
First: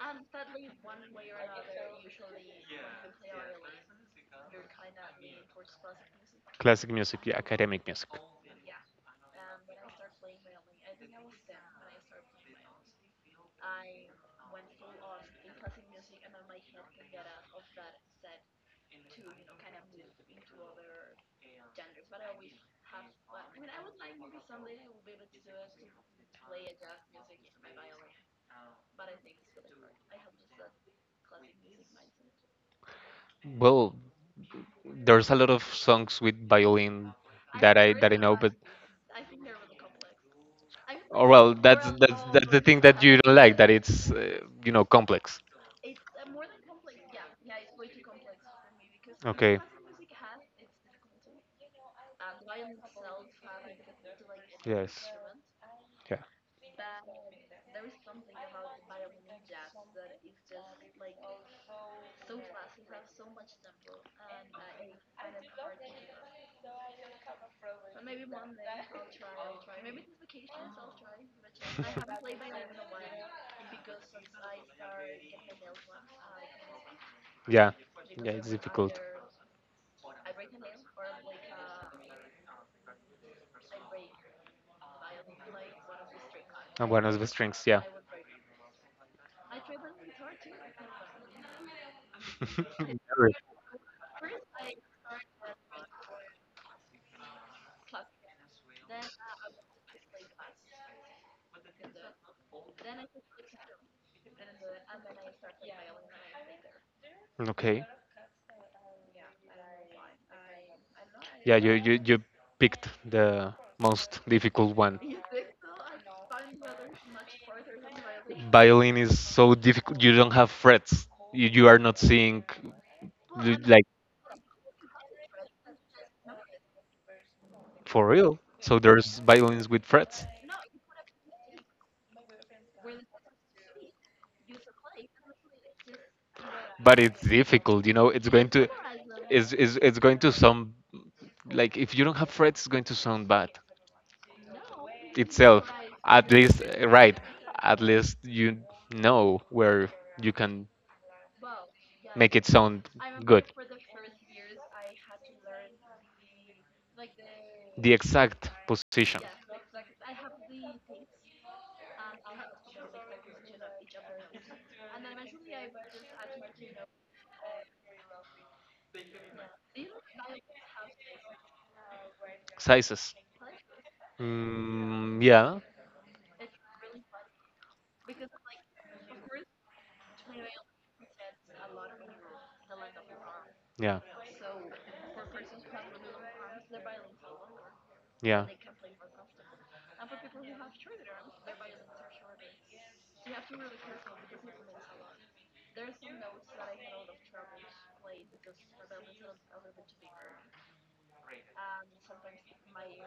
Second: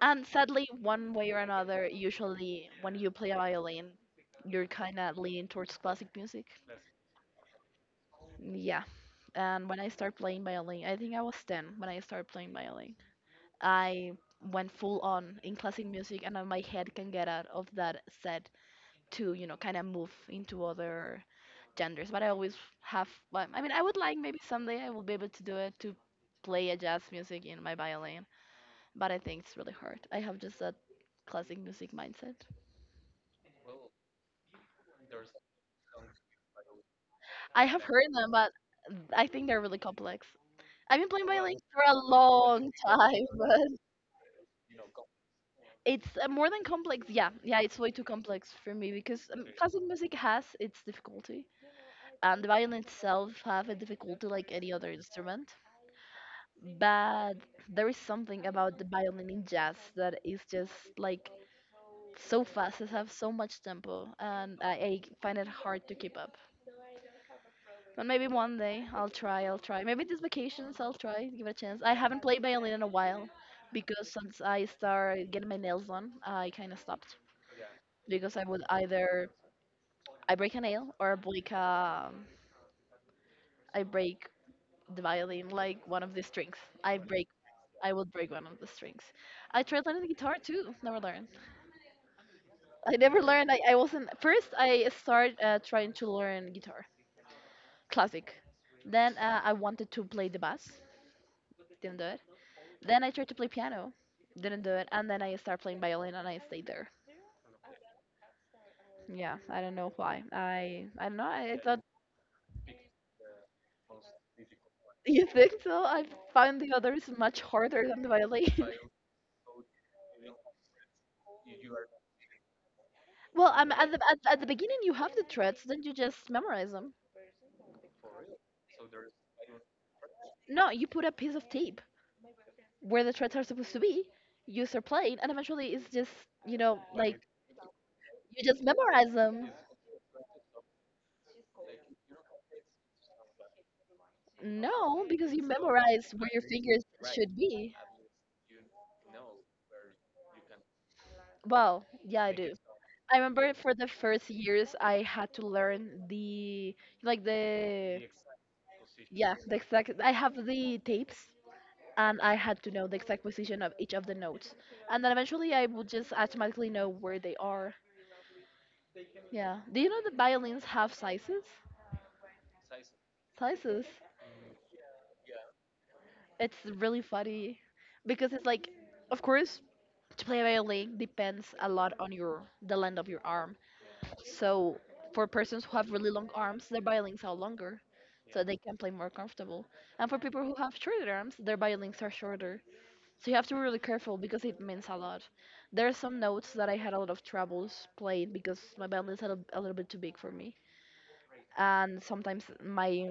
[SPEAKER 2] And sadly, one way or another, usually when you play a violin, you're kind of leaning towards classic music.
[SPEAKER 1] Classic music, yeah, academic music.
[SPEAKER 2] Yeah, and when I started playing violin, I think I was 10 when I started playing violin. I went full on in classic music, and then my head can get out of that set to, you know, kind of move into other genders. But I always have, well, I mean, I would like maybe someday I will be able to do it to play a jazz music in my violin, but I think it's really hard. I have just that classic music mindset.
[SPEAKER 1] Well, there's a lot of songs with violin
[SPEAKER 2] I
[SPEAKER 1] that
[SPEAKER 2] have
[SPEAKER 1] I
[SPEAKER 2] heard
[SPEAKER 1] that I
[SPEAKER 2] them,
[SPEAKER 1] know,
[SPEAKER 2] but
[SPEAKER 1] but
[SPEAKER 2] I think they're really complex. I've been playing
[SPEAKER 1] oh well,
[SPEAKER 2] Violins for
[SPEAKER 1] that's
[SPEAKER 2] a
[SPEAKER 1] that's that's the
[SPEAKER 2] long
[SPEAKER 1] thing that you
[SPEAKER 2] time,
[SPEAKER 1] don't like,
[SPEAKER 2] but
[SPEAKER 1] that it's you know, complex.
[SPEAKER 2] it's more than complex. Yeah, yeah, it's way too complex for me because
[SPEAKER 1] Okay.
[SPEAKER 2] classic music has its difficulty, and the violin itself have a difficulty like any other
[SPEAKER 1] Yes.
[SPEAKER 2] instrument.
[SPEAKER 1] Yeah.
[SPEAKER 2] But there is something about the violin in jazz that is just like so fast. It has so much tempo, and I find it hard to keep up. But maybe one day I'll try. I'll try. Maybe this vacations I'll try. Give it a chance. I haven't played violin in a while because since I started getting my nails done, I kind of stopped
[SPEAKER 1] Yeah,
[SPEAKER 2] because I would either I break a nail or I break the violin like one of the strings. I
[SPEAKER 1] one of
[SPEAKER 2] break.
[SPEAKER 1] the strings,
[SPEAKER 2] I would break one of the strings. I tried learning the guitar too. Never learned.
[SPEAKER 1] I
[SPEAKER 2] I
[SPEAKER 1] would
[SPEAKER 2] never
[SPEAKER 1] Very.
[SPEAKER 2] learned. I wasn't first. I started trying to learn guitar, classic. Then I wanted to play the bass. Didn't do it. Then I tried to play piano, didn't do it, and then I started playing violin and I stayed there.
[SPEAKER 1] Okay.
[SPEAKER 2] Yeah, I don't know why. I don't know. I thought
[SPEAKER 1] Picked the most difficult one.
[SPEAKER 2] you think so. I found the others much harder than the violin.
[SPEAKER 1] Violin is so difficult. You don't have frets. You are not seeing.
[SPEAKER 2] Well, at the at the beginning you have the threads, then you just memorize them.
[SPEAKER 1] For real. So there's violins with frets.
[SPEAKER 2] No, you put a piece of tape where the threads are supposed to be. You start playing, and eventually it's just you know
[SPEAKER 1] But
[SPEAKER 2] like
[SPEAKER 1] it's difficult, you know, it's
[SPEAKER 2] you
[SPEAKER 1] going
[SPEAKER 2] just
[SPEAKER 1] to,
[SPEAKER 2] memorize them.
[SPEAKER 1] is it's going to sound, like if you don't have frets it's going to sound bad
[SPEAKER 2] No, because you
[SPEAKER 1] itself.
[SPEAKER 2] memorize where
[SPEAKER 1] At
[SPEAKER 2] your
[SPEAKER 1] least
[SPEAKER 2] fingers
[SPEAKER 1] right.
[SPEAKER 2] should be.
[SPEAKER 1] At least you know where you can
[SPEAKER 2] Well, yeah, I
[SPEAKER 1] make
[SPEAKER 2] do.
[SPEAKER 1] it sound
[SPEAKER 2] I remember
[SPEAKER 1] good.
[SPEAKER 2] for the first years I had to learn the like
[SPEAKER 1] The
[SPEAKER 2] the
[SPEAKER 1] exact position.
[SPEAKER 2] yeah the exact I have the tapes and I had to know the exact position of each of the notes and then eventually I would just automatically know where they are. Yeah. Do you know the violins have sizes?
[SPEAKER 1] Sizes.
[SPEAKER 2] Sizes.
[SPEAKER 1] Mm, yeah,
[SPEAKER 2] It's really funny because it's like of course to play a violin depends a lot on your the length of your arm.
[SPEAKER 1] yeah,
[SPEAKER 2] So for persons who have really long arms, their violins are longer, so
[SPEAKER 1] yeah.
[SPEAKER 2] they can play more comfortable. And for people who have shorter arms, their violins are shorter. So you have to be really careful because it means a lot. There are some notes that I had a lot of troubles playing because my violins are a little bit too big for me, and sometimes my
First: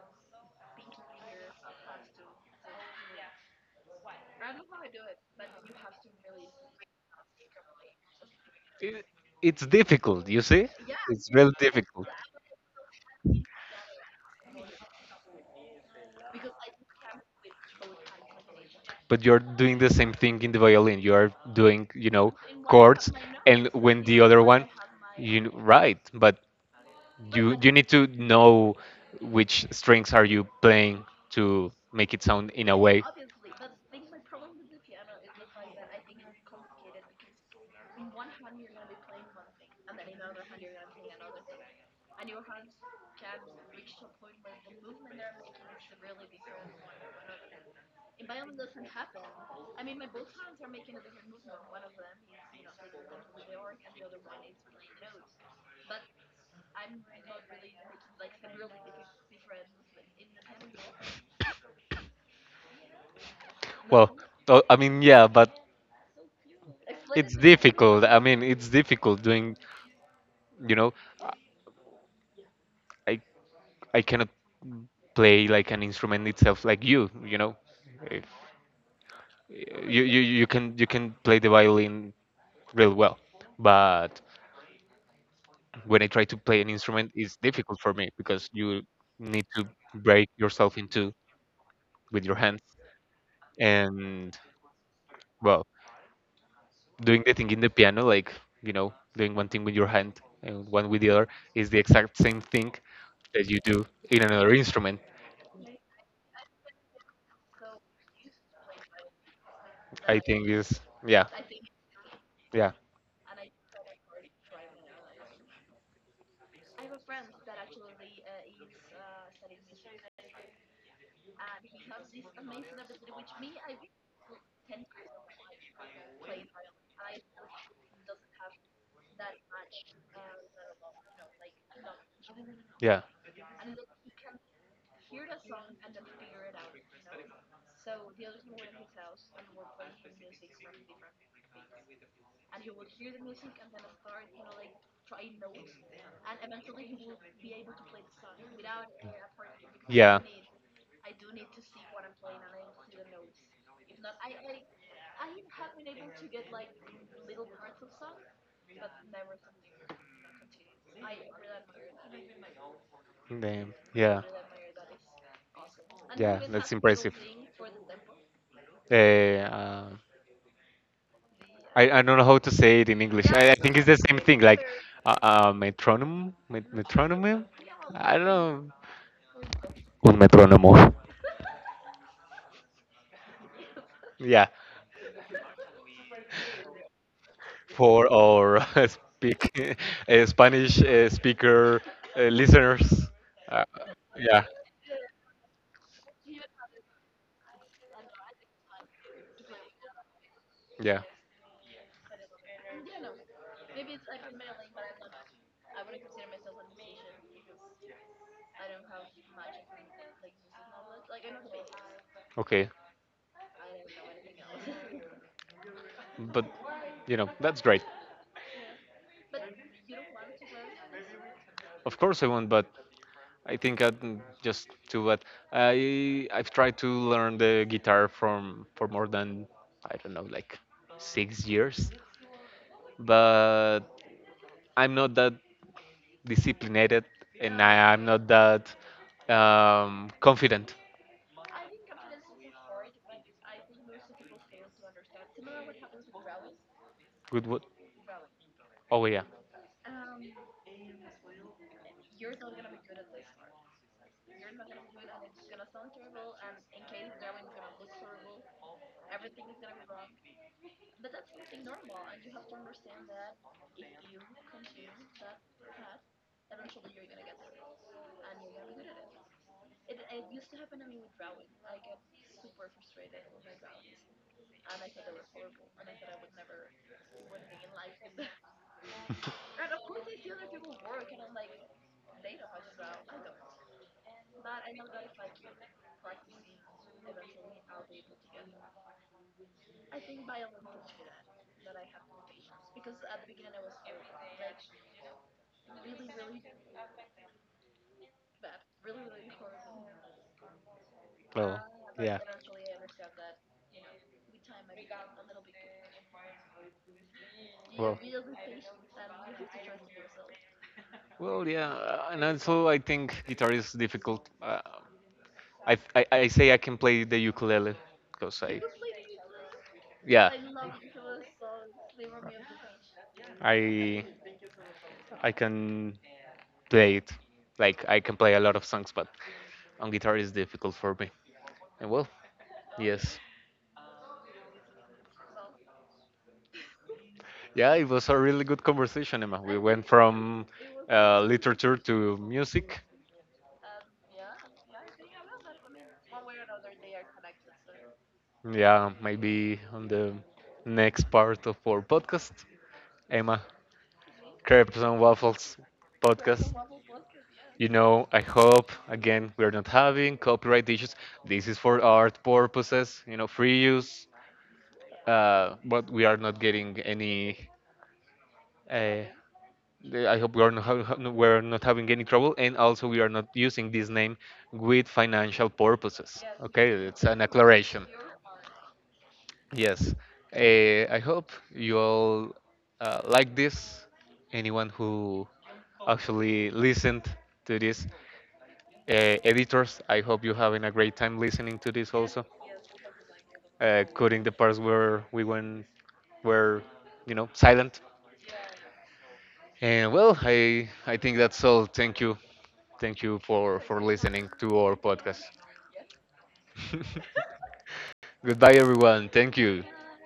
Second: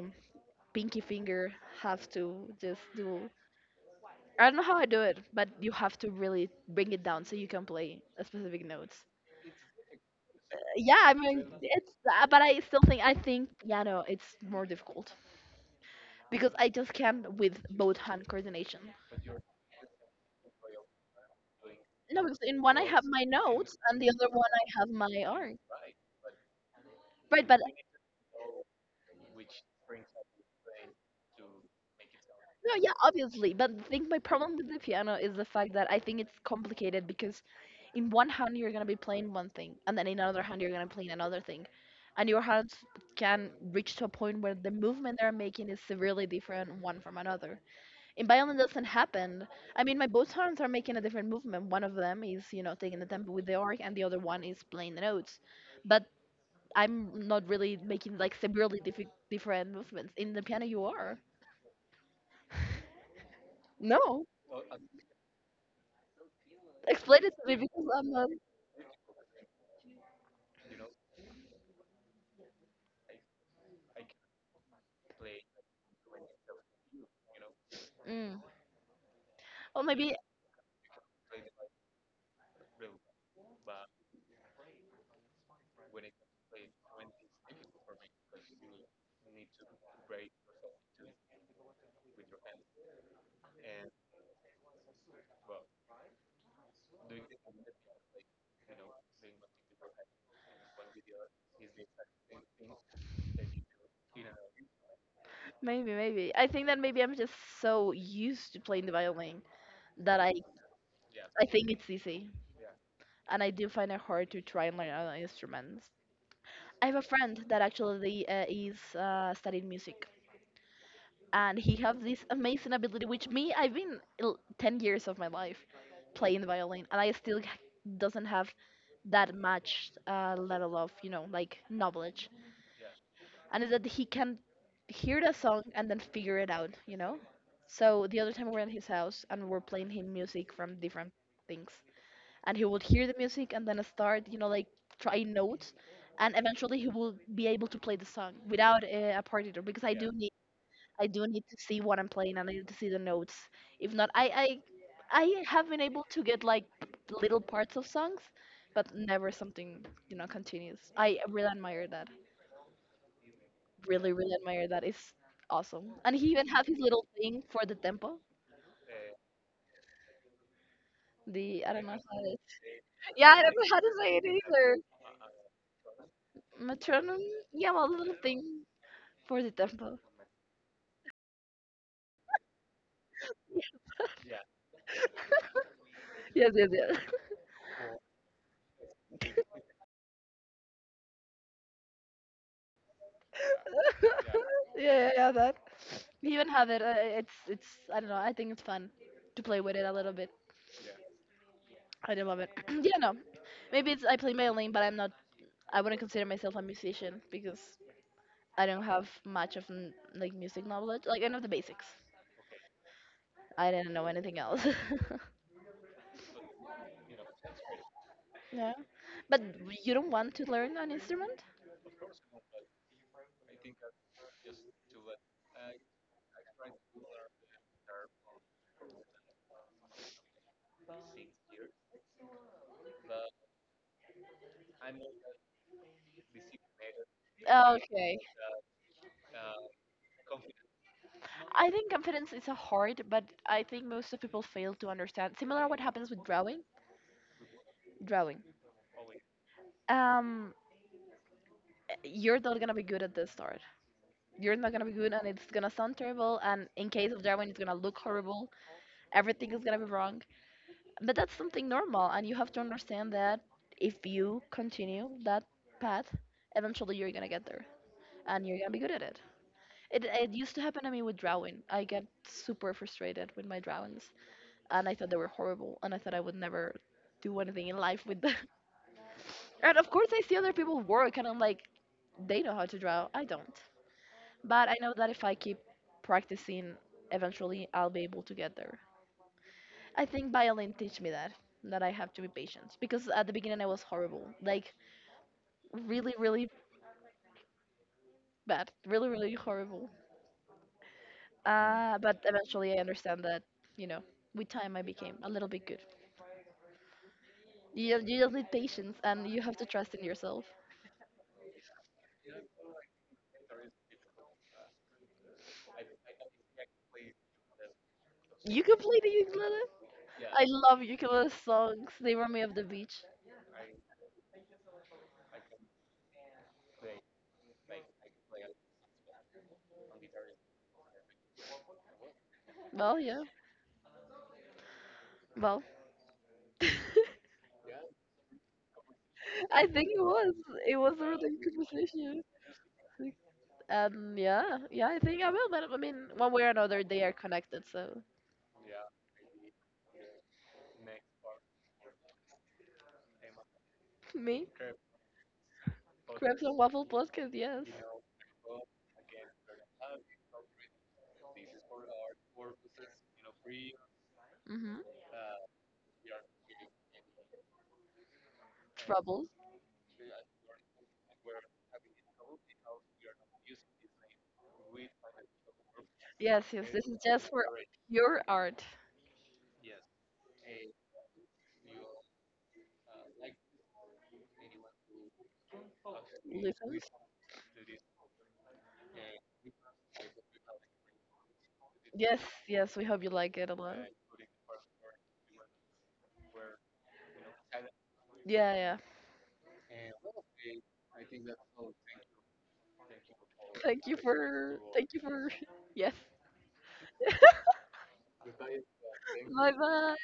[SPEAKER 2] pinky finger has to just do. I don't know how I do it, but you have to really bring it down so you can play a specific
[SPEAKER 1] i-
[SPEAKER 2] notes.
[SPEAKER 1] it's difficult, you see,
[SPEAKER 2] Yeah, I
[SPEAKER 1] it's
[SPEAKER 2] mean
[SPEAKER 1] really
[SPEAKER 2] it's
[SPEAKER 1] difficult,
[SPEAKER 2] but I still think I think yeah no it's more difficult because I just can't with both hand coordination.
[SPEAKER 1] but you're doing the same thing in the violin, you are doing, you
[SPEAKER 2] No,
[SPEAKER 1] know,
[SPEAKER 2] because in one I have
[SPEAKER 1] chords.
[SPEAKER 2] my
[SPEAKER 1] And
[SPEAKER 2] notes and
[SPEAKER 1] when
[SPEAKER 2] the
[SPEAKER 1] the
[SPEAKER 2] other
[SPEAKER 1] other
[SPEAKER 2] one
[SPEAKER 1] one,
[SPEAKER 2] I have my arc.
[SPEAKER 1] right, but
[SPEAKER 2] Right,
[SPEAKER 1] you
[SPEAKER 2] but
[SPEAKER 1] you need to know which strings are you playing to make it sound in
[SPEAKER 2] no
[SPEAKER 1] a
[SPEAKER 2] yeah
[SPEAKER 1] way.
[SPEAKER 2] obviously but I think my problem with the piano is the fact that I think it's complicated because in one hand you're gonna be playing one thing and then in another hand you're gonna be playing another thing and your hands can reach to a point where the movement they're making is severely different one from another. In Biolin doesn't happen. I mean, my both hands are making a different movement. One of them is, you know, taking the tempo with the orc, and the other one is playing the notes. But I'm not really making like severely different movements. In the piano, you are.
[SPEAKER 1] well
[SPEAKER 2] No.
[SPEAKER 1] tho- I mean, yeah, but
[SPEAKER 2] Explain it
[SPEAKER 1] it's
[SPEAKER 2] to me because
[SPEAKER 1] difficult,
[SPEAKER 2] I'm
[SPEAKER 1] I
[SPEAKER 2] not.
[SPEAKER 1] mean, it's difficult doing, you know, i I cannot play like an instrument itself, like you know, if
[SPEAKER 2] Mm. Well,
[SPEAKER 1] you, you can, you can play the violin real well. But when I try to play an instrument, it's difficult for me because you need to break yourself into, with your hands, and well, doing the thing in the piano, like, you know, doing one thing with your hand and one with the other, is the exact same thing that you do in another instrument.
[SPEAKER 2] maybe. I think that maybe I'm just so used to playing the violin that
[SPEAKER 1] i think is yeah,
[SPEAKER 2] I think it's easy,
[SPEAKER 1] yeah.
[SPEAKER 2] and I do find it hard to try and learn other instruments. I have a friend that actually is studying music and he has this amazing ability which me 10 years of my life playing the violin and I still doesn't have that much level of you know like knowledge,
[SPEAKER 1] Yeah.
[SPEAKER 2] and is that he can hear the song and then figure it out you know. So the other time we were in his house and we were playing him music from different things and he would hear the music and then start you know like try notes and eventually he will be able to play the song without a partitor because I do.
[SPEAKER 1] Yeah.
[SPEAKER 2] I do need to see what I'm playing and I need to see the notes. If not, I have been able to get like little parts of songs, but never something you know continuous. I really admire that.
[SPEAKER 1] Damn.
[SPEAKER 2] Really,
[SPEAKER 1] Yeah.
[SPEAKER 2] really admire that. It's awesome. And he
[SPEAKER 1] Yeah.
[SPEAKER 2] even have
[SPEAKER 1] That's
[SPEAKER 2] his little
[SPEAKER 1] impressive.
[SPEAKER 2] thing for the tempo.
[SPEAKER 1] Uh, uh,
[SPEAKER 2] The I don't know
[SPEAKER 1] I don't
[SPEAKER 2] how
[SPEAKER 1] know
[SPEAKER 2] it
[SPEAKER 1] how
[SPEAKER 2] is.
[SPEAKER 1] to say it in English.
[SPEAKER 2] Yeah, I
[SPEAKER 1] I
[SPEAKER 2] don't know
[SPEAKER 1] think
[SPEAKER 2] how
[SPEAKER 1] it's
[SPEAKER 2] to
[SPEAKER 1] the same
[SPEAKER 2] say it
[SPEAKER 1] thing, like
[SPEAKER 2] either. Metronome.
[SPEAKER 1] metronome.
[SPEAKER 2] Yeah, well,
[SPEAKER 1] I
[SPEAKER 2] little
[SPEAKER 1] don't
[SPEAKER 2] thing
[SPEAKER 1] know.
[SPEAKER 2] for the tempo.
[SPEAKER 1] Un metrónomo. Yeah.
[SPEAKER 2] Yes, yes, yes.
[SPEAKER 1] For our speak, Spanish speaker, listeners. Uh, yeah,
[SPEAKER 2] Yeah. Yeah, yeah, yeah, that. We even have it. It's. I don't know. I think it's fun to play with it a little bit.
[SPEAKER 1] yeah.
[SPEAKER 2] I do love it. Yeah, no. Maybe it's I play violin, but I'm not. I wouldn't consider myself a musician because I don't have much of like music knowledge. Like I know the basics.
[SPEAKER 1] Okay,
[SPEAKER 2] I didn't know anything else.
[SPEAKER 1] but you know that's great.
[SPEAKER 2] Yeah. But you don't want to learn an instrument?
[SPEAKER 1] Of course I won't, but I think I just too bad. I I've tried to learn the guitar from for more than, I don't know, like 6 years, but I'm not that disciplined, and I'm
[SPEAKER 2] Okay.
[SPEAKER 1] not that confident.
[SPEAKER 2] I think confidence is a hard, but I think most of people fail to understand. Similar what happens with drawing.
[SPEAKER 1] Good.
[SPEAKER 2] Drawing.
[SPEAKER 1] Oh yeah.
[SPEAKER 2] Um, you're not gonna be good at this start. You're not gonna be good, and it's gonna sound terrible. And in case of Darwin, it's gonna look horrible. Everything is gonna be wrong. But that's something normal, and you have to understand that if you continue that path, eventually you're gonna get there, and you're gonna be good at it. It used to happen to me with drawing. I get super frustrated with my drawings, and I thought they were horrible, and I thought I would never do anything in life with them. And of course, I see other people work, and I'm like, they know how to draw. I don't. But I know that if I keep practicing, eventually I'll be able to get there. I think violin teach me that that I have to be patient because at the beginning I was horrible, like really, really bad, really, really horrible.
[SPEAKER 1] Well,
[SPEAKER 2] But
[SPEAKER 1] yeah.
[SPEAKER 2] eventually I understand that you know with time I became a little bit good. You
[SPEAKER 1] Well.
[SPEAKER 2] you just need patience and you have to trust in yourself.
[SPEAKER 1] Well, yeah, and also I think guitar is difficult. I say I can play the ukulele because
[SPEAKER 2] You
[SPEAKER 1] I
[SPEAKER 2] can play the ukulele.
[SPEAKER 1] yeah
[SPEAKER 2] I love ukulele songs. They remind me of the beach.
[SPEAKER 1] I I can play it, like I can play a lot of songs, but on guitar is difficult for me, and well,
[SPEAKER 2] Well, yeah.
[SPEAKER 1] yes,
[SPEAKER 2] Well.
[SPEAKER 1] yeah, it was a really good conversation, Emma.
[SPEAKER 2] I
[SPEAKER 1] We
[SPEAKER 2] think
[SPEAKER 1] went
[SPEAKER 2] it was.
[SPEAKER 1] from
[SPEAKER 2] It was a really good
[SPEAKER 1] literature
[SPEAKER 2] conversation.
[SPEAKER 1] to music.
[SPEAKER 2] And yeah, yeah, I think I will. But I mean, one way or another, they are connected. So
[SPEAKER 1] Yeah, maybe on the next part of our podcast, Emma,
[SPEAKER 2] me,
[SPEAKER 1] crepes and waffles
[SPEAKER 2] crepes
[SPEAKER 1] podcast.
[SPEAKER 2] and waffle podcast. Yes.
[SPEAKER 1] You know, I hope again we are not having copyright issues. This is for art purposes, you know, free use.
[SPEAKER 2] Mhm.
[SPEAKER 1] But we are not getting any. Uh,
[SPEAKER 2] Troubles.
[SPEAKER 1] I hope we are not ha- no- we're not having any trouble, and also we are not using this name with financial purposes.
[SPEAKER 2] Yes, yes.
[SPEAKER 1] Okay,
[SPEAKER 2] This is
[SPEAKER 1] it's
[SPEAKER 2] just
[SPEAKER 1] an
[SPEAKER 2] for
[SPEAKER 1] acceleration.
[SPEAKER 2] your art,
[SPEAKER 1] Yes, I hope you all like this. Anyone who actually
[SPEAKER 2] listeners.
[SPEAKER 1] listened to this, editors, I hope you're having a great time listening to this
[SPEAKER 2] Yes,
[SPEAKER 1] also,
[SPEAKER 2] yes. We hope you like it a lot.
[SPEAKER 1] cutting the parts where we were, you know, silent.
[SPEAKER 2] Yeah, yeah.
[SPEAKER 1] And well, I think that's all. Thank you, for listening to our
[SPEAKER 2] Thank you
[SPEAKER 1] podcast.
[SPEAKER 2] for. Yes.
[SPEAKER 1] Goodbye, everyone. Thank
[SPEAKER 2] Bye
[SPEAKER 1] you.
[SPEAKER 2] bye.